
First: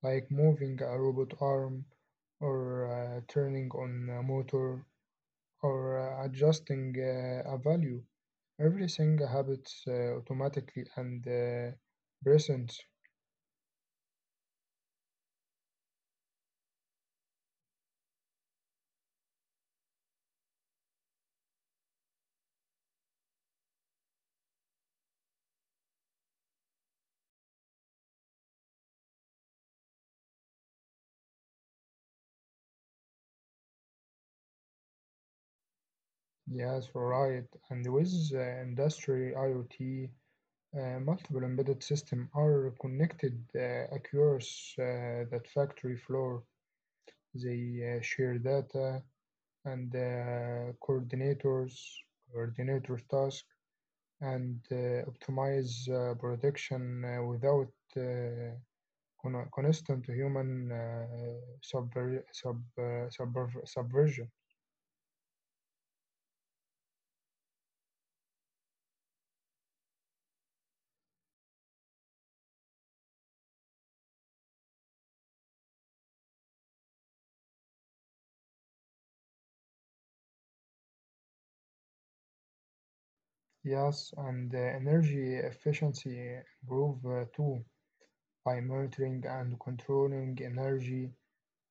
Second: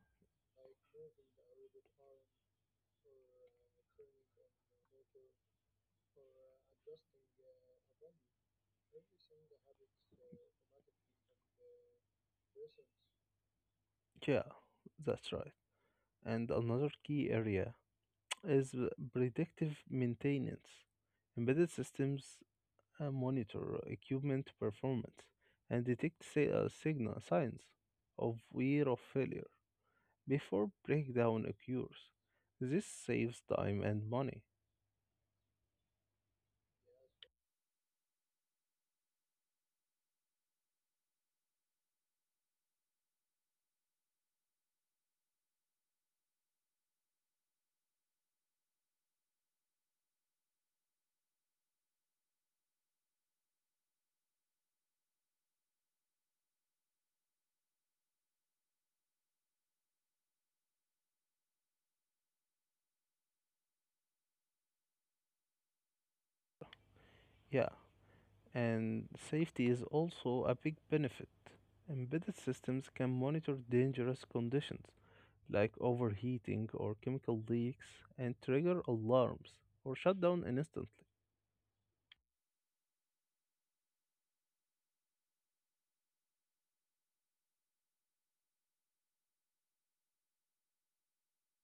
like moving a robot arm, or turning on a motor, or adjusting a value. Everything happens automatically and present.
Yeah, that's right. And another key area is predictive maintenance. Embedded systems monitor equipment performance and detect signal signs of wear or failure before breakdown occurs. This saves time and money.
Yes, right. And with industry IoT, multiple embedded systems are connected across that factory floor. They share data and coordinators task and optimize production without uh, constant human subversion.
Yeah, and safety is also a big benefit. Embedded systems can monitor dangerous conditions like overheating or chemical leaks and trigger alarms or shut down instantly.
Yes, and energy efficiency improve too by monitoring and controlling energy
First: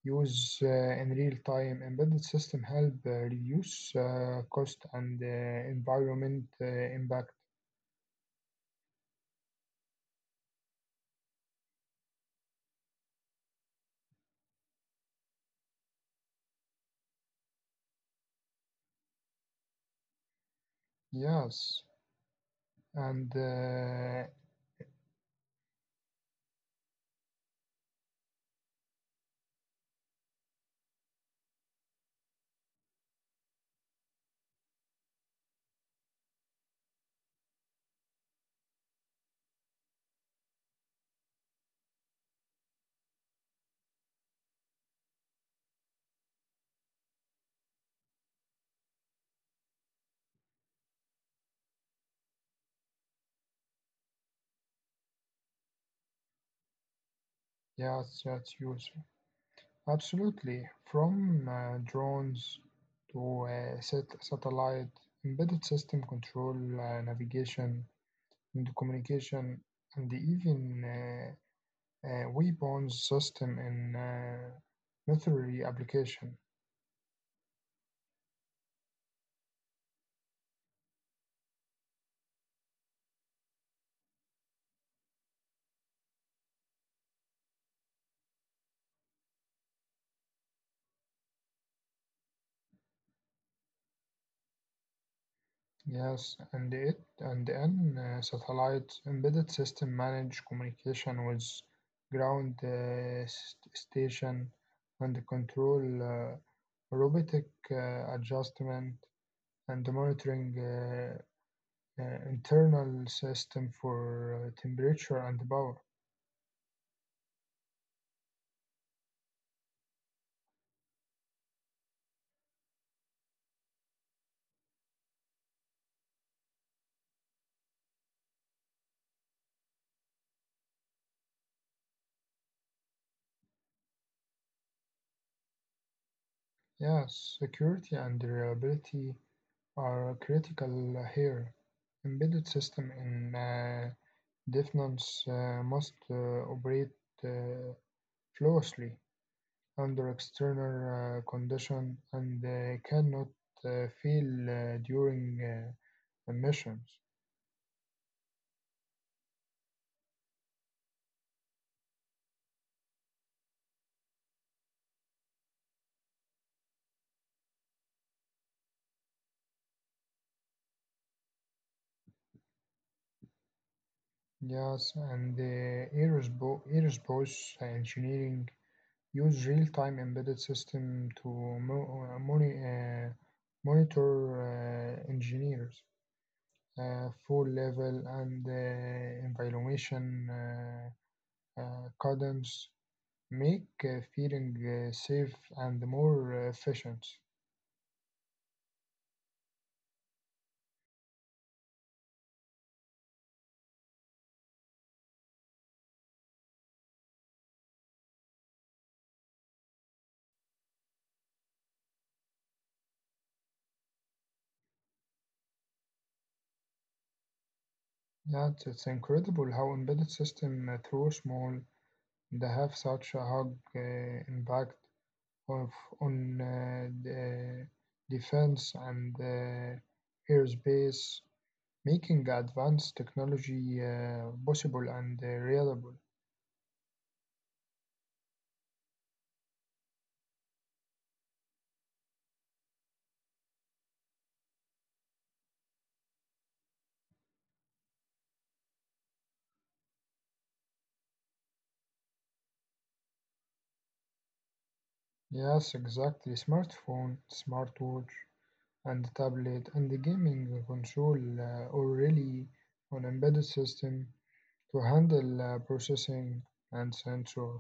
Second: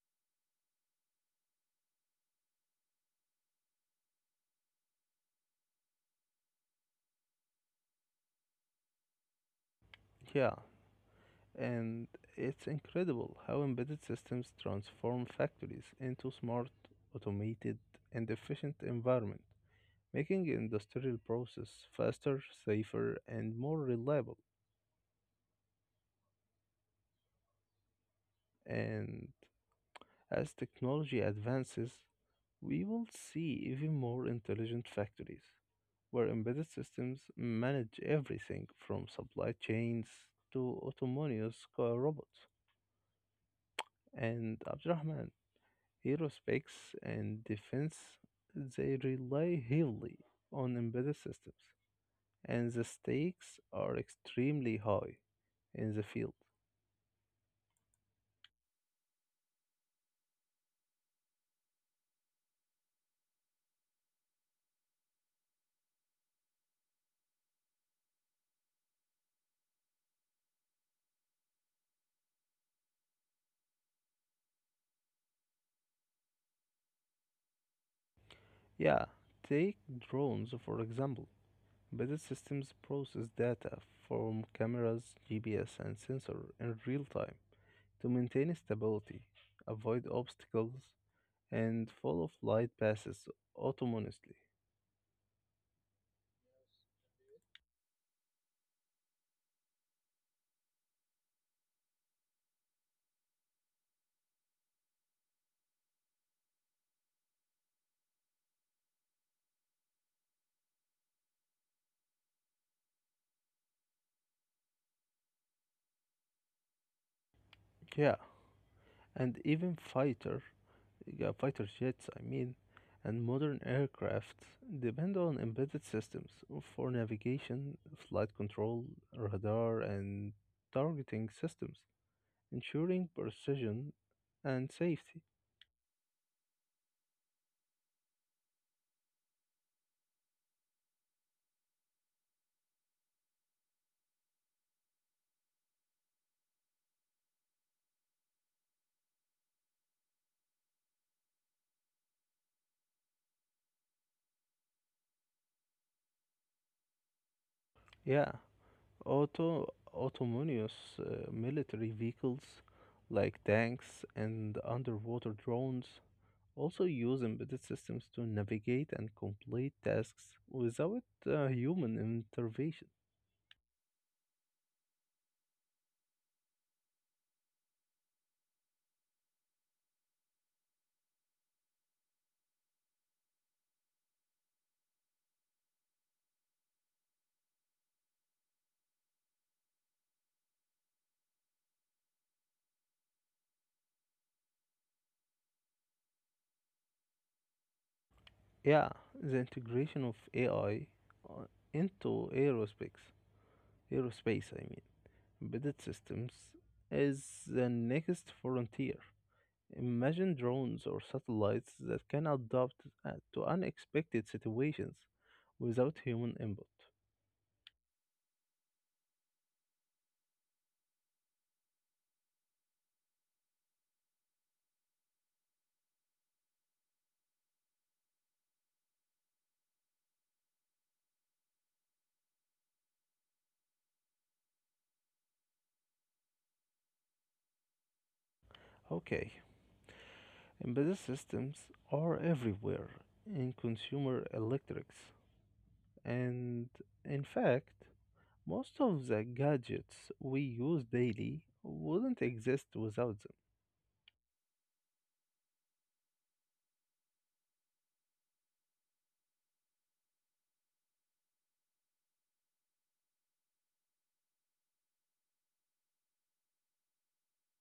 use in real time. Embedded system help reduce cost and environment impact.
Yeah, and it's incredible how embedded systems transform factories into smart, automated, and efficient environment, making industrial process
Yes,
faster, safer,
and
and more reliable. And as technology advances, we will see even more intelligent factories where embedded systems manage everything from supply chains to autonomous car robots. And Abdurrahman, aerospace, and defense, they rely heavily on embedded systems, and the stakes are extremely high in the field.
yes, use absolutely. From drones to satellite, embedded system control, navigation, and communication, and even weapons system in military application.
Yeah, take drones for example. Embedded systems process data from cameras, GPS, and sensor in real time to maintain stability, avoid obstacles, and follow flight paths autonomously.
Yes, and it and then satellite embedded system manage communication with ground station and control robotic adjustment and monitoring internal system for temperature and power.
Yeah, and even fighter jets, I mean, and modern aircraft depend on embedded systems for navigation, flight control, radar and targeting systems, ensuring precision and safety.
Yes, security and reliability are critical here. Embedded system in defense must operate uh, closely under external condition and cannot fail during missions.
Yeah, autonomous military vehicles like tanks and underwater drones also use embedded systems to navigate and complete tasks without human intervention.
Yes, and the aerospace engineering use real-time embedded system to monitor engineers, full level and evaluation cadence, make feeling safe and more efficient.
Yeah, the integration of AI uh, into aerospace, I mean, embedded systems is the next frontier. Imagine drones or satellites that can adapt to unexpected situations without human input.
Yeah, it's incredible how embedded system through small they have such a hug impact of on the defense and airspace, making advanced technology possible and reliable.
Okay, embedded systems are everywhere in consumer electrics, and in fact, most of the gadgets we use daily wouldn't exist without them.
Yes, exactly. Smartphone, smartwatch, and tablet and the gaming console are really on embedded system to handle processing and sensor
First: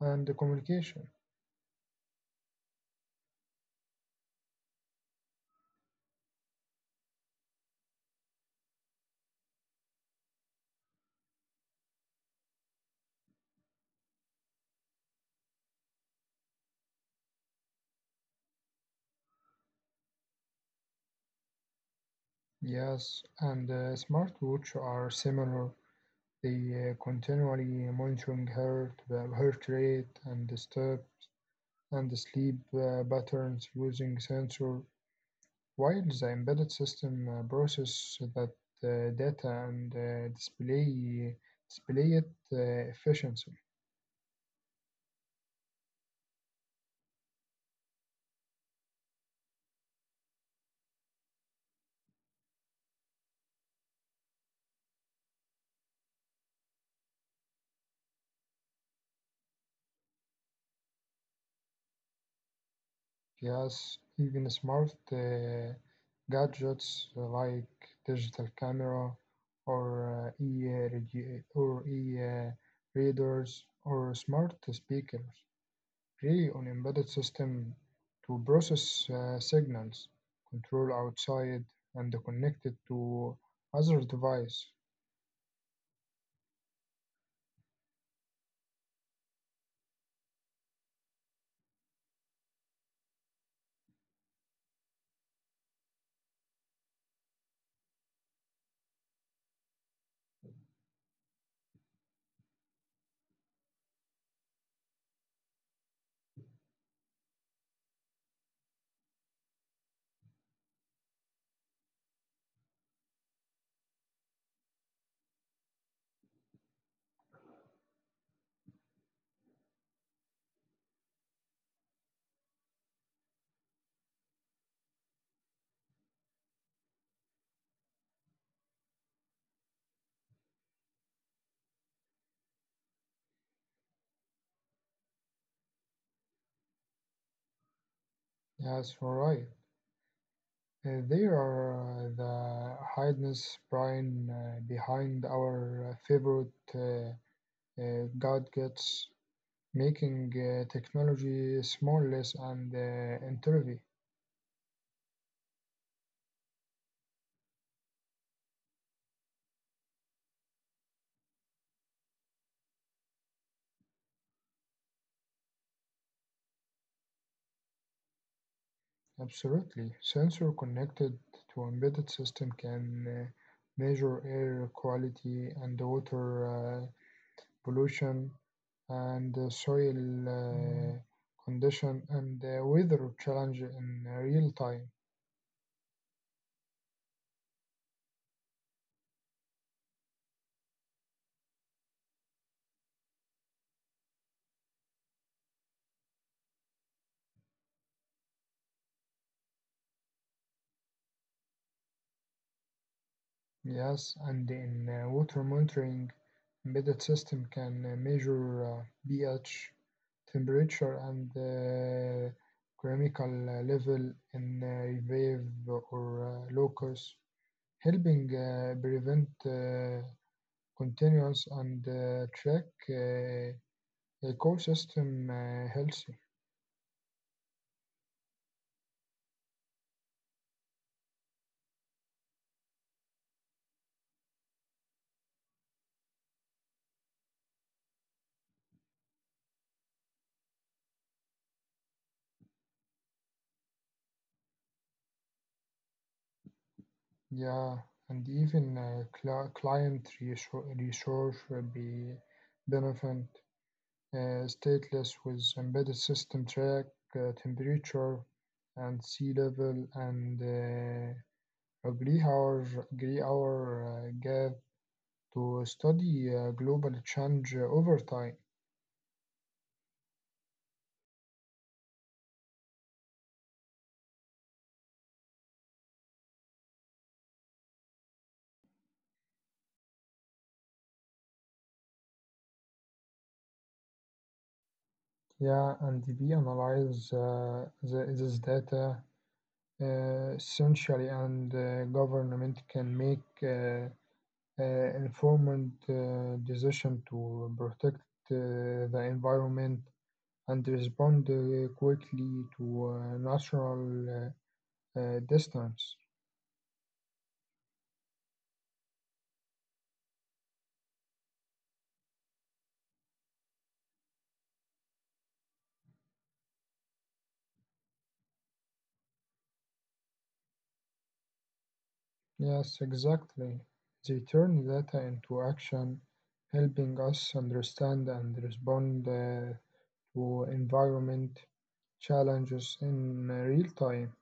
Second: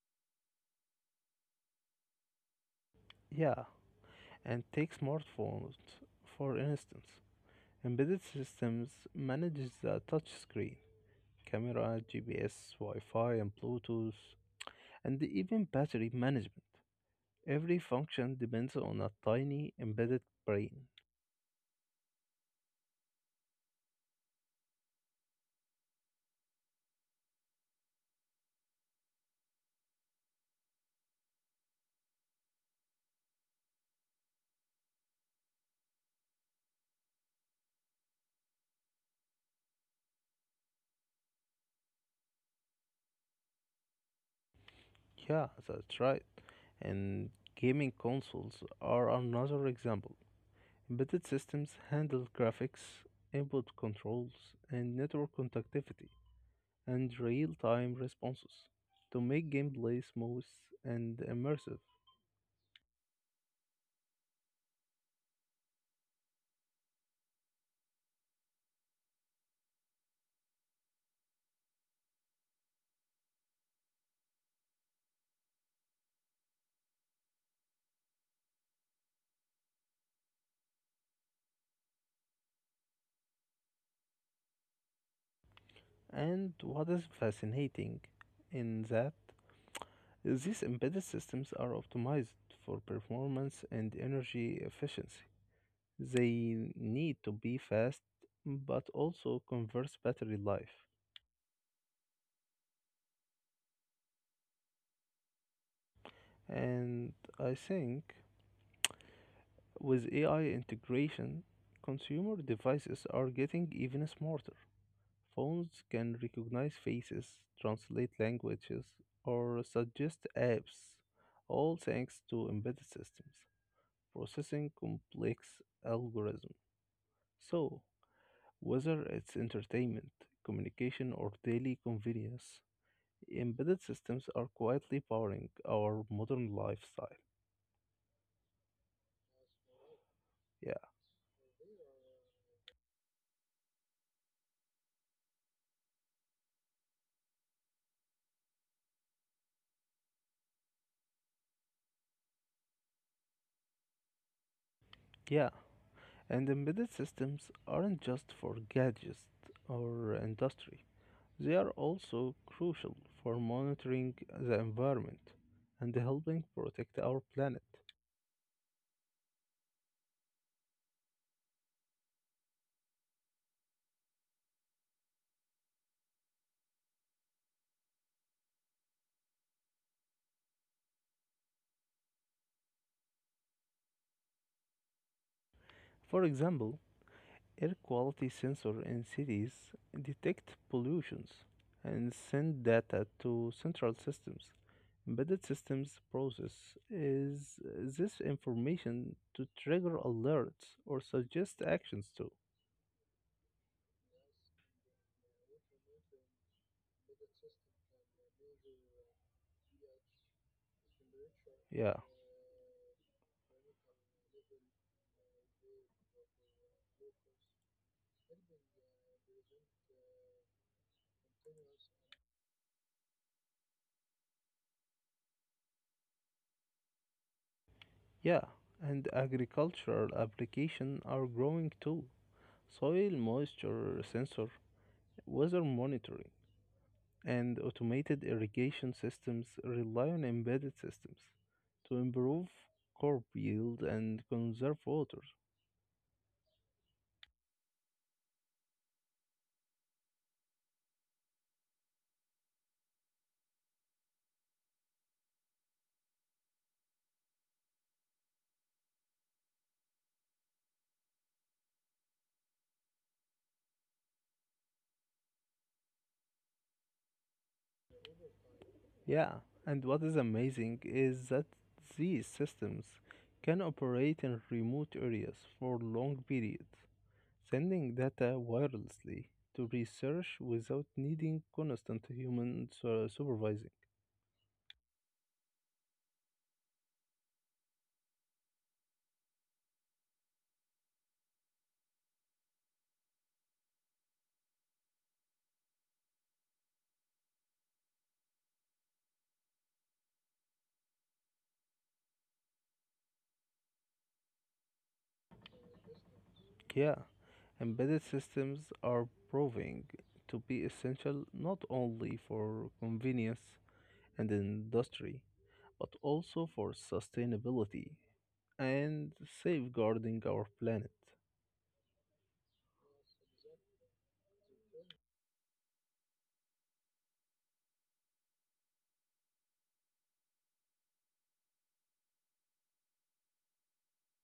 and the communication.
Yeah, and take smartphones, for instance. Embedded systems manages the touch screen, camera, GPS, Wi-Fi, and Bluetooth, and even battery management. Every function depends on a tiny embedded brain.
Yes, and the smartwatch are similar. They continually monitoring heart rate, and the step, and the sleep patterns using sensor. While the embedded system process that data and display it efficiently.
Yeah, that's right. And gaming consoles are another example. Embedded systems handle graphics, input controls, and network connectivity, and real time responses to make gameplay smooth and immersive.
Yes, even smart gadgets like digital camera or e regi- or e readers or smart speakers rely on embedded system to process signals, control outside, and connect it to other device.
And what is fascinating in that is these embedded systems are optimized for performance and energy efficiency. They need to be fast but also conserve battery life. And I think with AI integration, consumer devices are getting even smarter. Phones can recognize faces, translate languages, or suggest apps, all thanks to embedded systems processing complex algorithms. So, whether it's entertainment, communication, or daily convenience, embedded systems are quietly powering our modern lifestyle.
Yes, right.
Yeah.
They are the hidden brain behind our favorite God gets making technology smartless and intuitive.
Yeah. And embedded systems aren't just for gadgets or industry, they are also crucial for monitoring the environment and helping protect our planet.
Absolutely. Sensor connected to embedded system can measure air quality and water pollution and soil uh, condition and weather challenge in real time.
For example, air quality sensors in cities detect pollutions and send data to central systems. Embedded systems process is this information to trigger alerts or suggest actions to.
Yes, and in water monitoring, embedded system can measure pH, temperature, and
Yeah.
chemical level in revive or locus, helping prevent continuous and track uh, ecosystem healthy.
Yeah, and agricultural applications are growing too. Soil moisture sensor, weather monitoring, and automated irrigation systems rely on embedded systems to improve crop yield and conserve water.
Yeah, and even resource will be benefit stateless with embedded system track temperature and sea level and agree our agree our gap to study global change over time.
Yeah, and what is amazing is that these systems can operate in remote areas for long periods sending data wirelessly to research without needing constant human supervising.
Yeah, and we analyze this data essentially, and government can make informed decision to protect the environment and respond quickly to natural distance.
Yeah, embedded systems are proving to be essential not only for convenience and industry, but also for sustainability and safeguarding our planet.
Yes, exactly. They turn data into action, helping us understand and respond to environment challenges in real time.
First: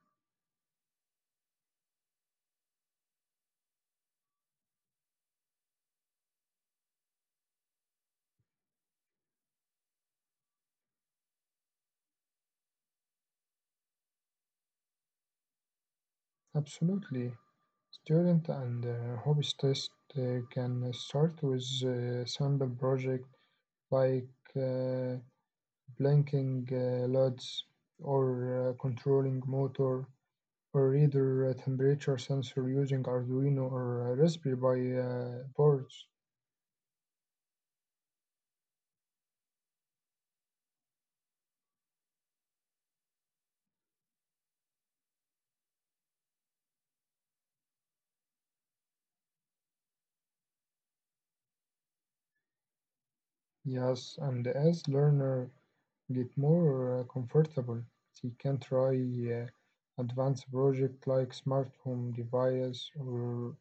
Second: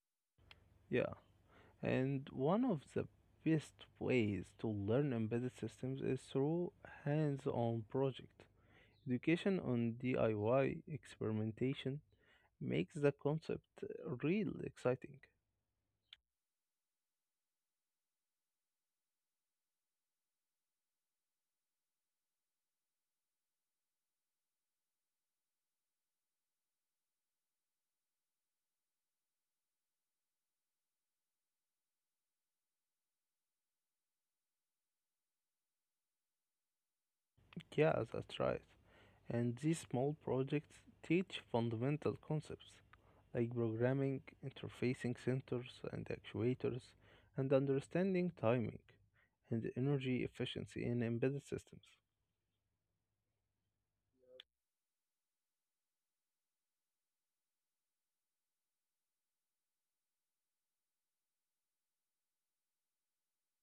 Yeah, and one of the best ways to learn embedded systems is through hands-on project education on DIY experimentation makes the concept real exciting.
Absolutely. Student and hobbyists can start with a sample project like uh, blinking LEDs or controlling motor or either a temperature sensor using Arduino or Raspberry Pi boards.
Yeah, that's right. And these small projects teach fundamental concepts like programming, interfacing sensors and actuators, and understanding timing and energy efficiency in embedded systems.
Yes, and as learner get more comfortable, she can try advanced project like smart home device or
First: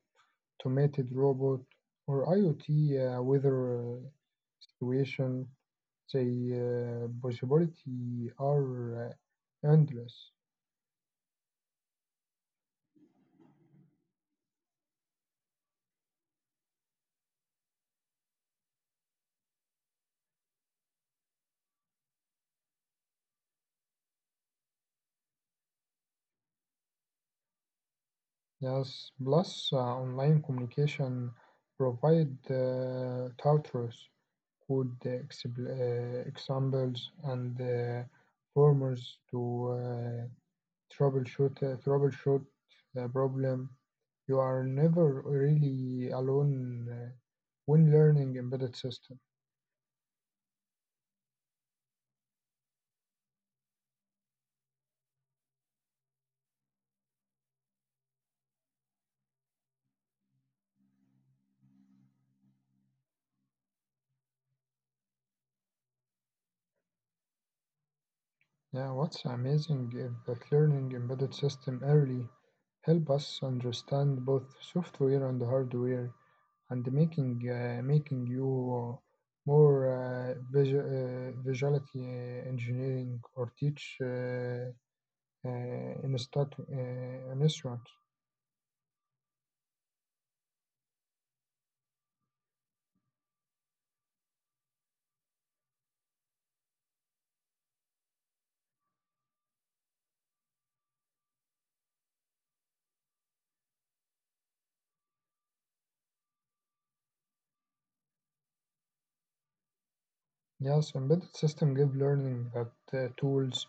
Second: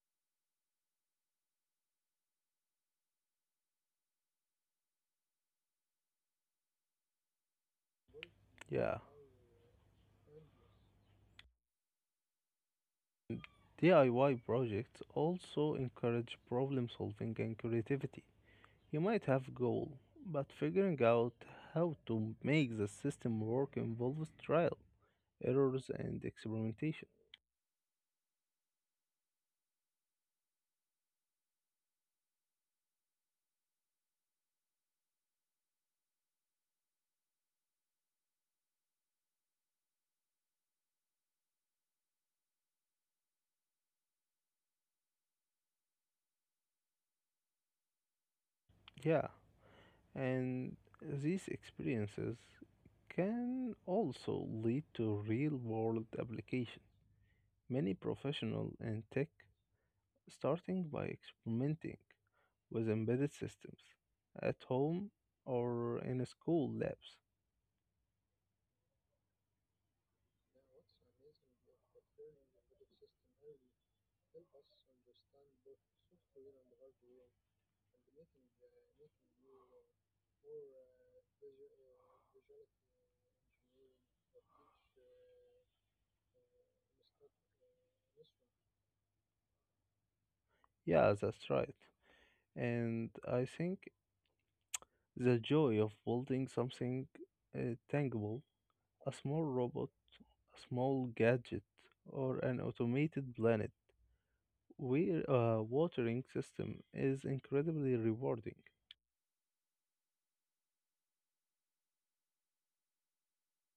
automated robot or IoT weather situation. The possibility
Yeah,
are endless.
DIY projects also encourage problem solving and creativity. You might have goal, but figuring out how to make the system work involves trial, errors, and experimentation.
Yes, plus online communication provide tutors, good examples, and formers to uh, troubleshoot the problem. You are never really alone when learning embedded system.
Yeah, and these experiences can also lead to real-world application. Many professionals in tech starting by experimenting with embedded systems at home or in school labs.
Yeah, what's amazing is that learning embedded system early help us understand both software and hardware and making you more visuality engineering or teach instruct an instrument.
Yeah, that's right. And I think the joy of building something tangible, a small robot, a small gadget, or an automated planet, where a watering system is incredibly rewarding.
Yes, embedded system give learning that tools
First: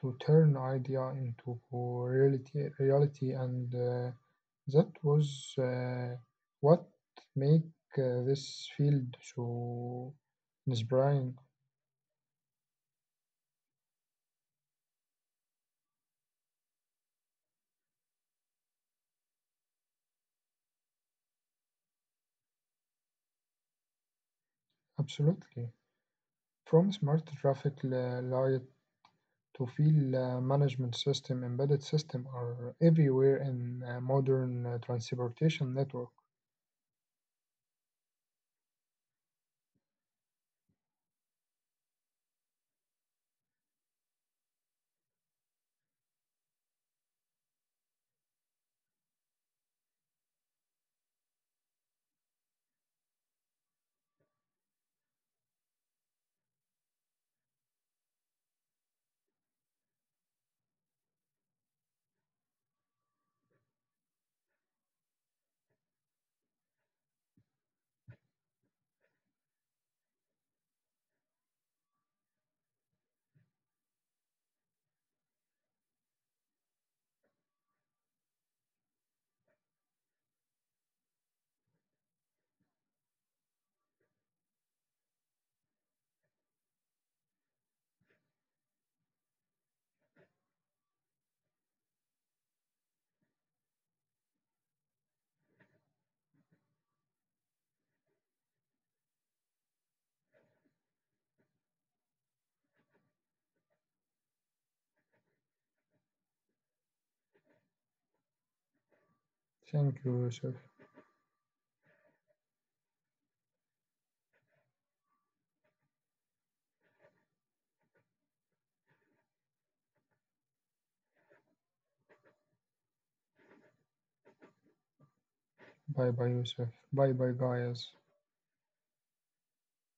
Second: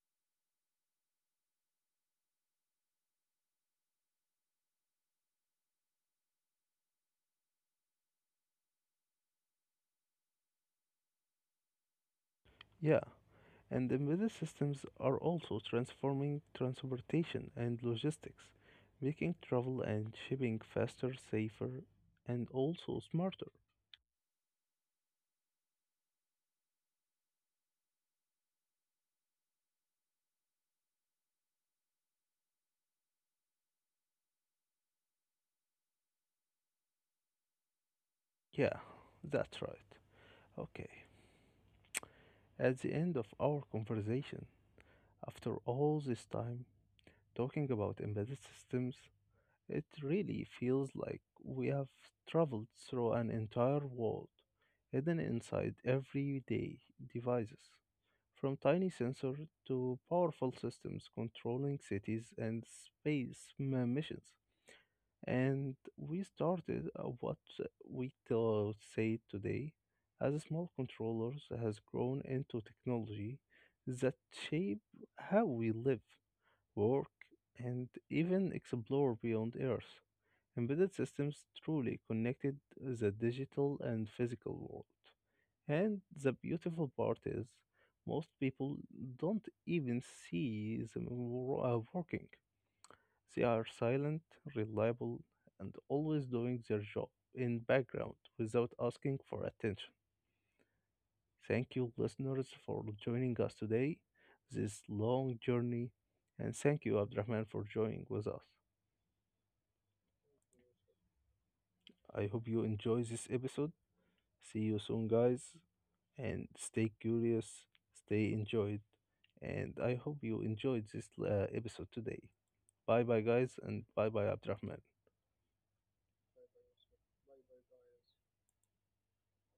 to turn idea into reality, and that was what make this field so inspiring.
Yeah, and embedded systems are also transforming transportation and logistics, making travel and shipping faster, safer, and also smarter.
Absolutely, from smart traffic light to feel management system, embedded system are everywhere in modern transportation network.
Yeah, that's right. Okay, at the end of our conversation, after all this time, talking about embedded systems, it really feels like we have traveled through an entire world hidden inside everyday devices, from tiny sensors to powerful systems controlling cities and space missions. And we started what we to say today as small controllers has grown into technology that shape how we live, work, and even explore beyond Earth. Embedded systems truly connected the digital and physical world. And the beautiful part is, most people don't even see them working. They are silent, reliable, and always doing their job in background without asking for attention. Thank you, listeners, for joining us today, this long journey, and thank you, Abdurrahman, for joining with us.
Thank you, Yusuf.
I hope you enjoy this episode. See you soon, guys, and stay curious, stay enjoyed, and I hope you enjoyed this episode today. Bye bye, guys, and bye bye, Abdurrahman.
Bye bye, Yusuf. Bye bye, guys.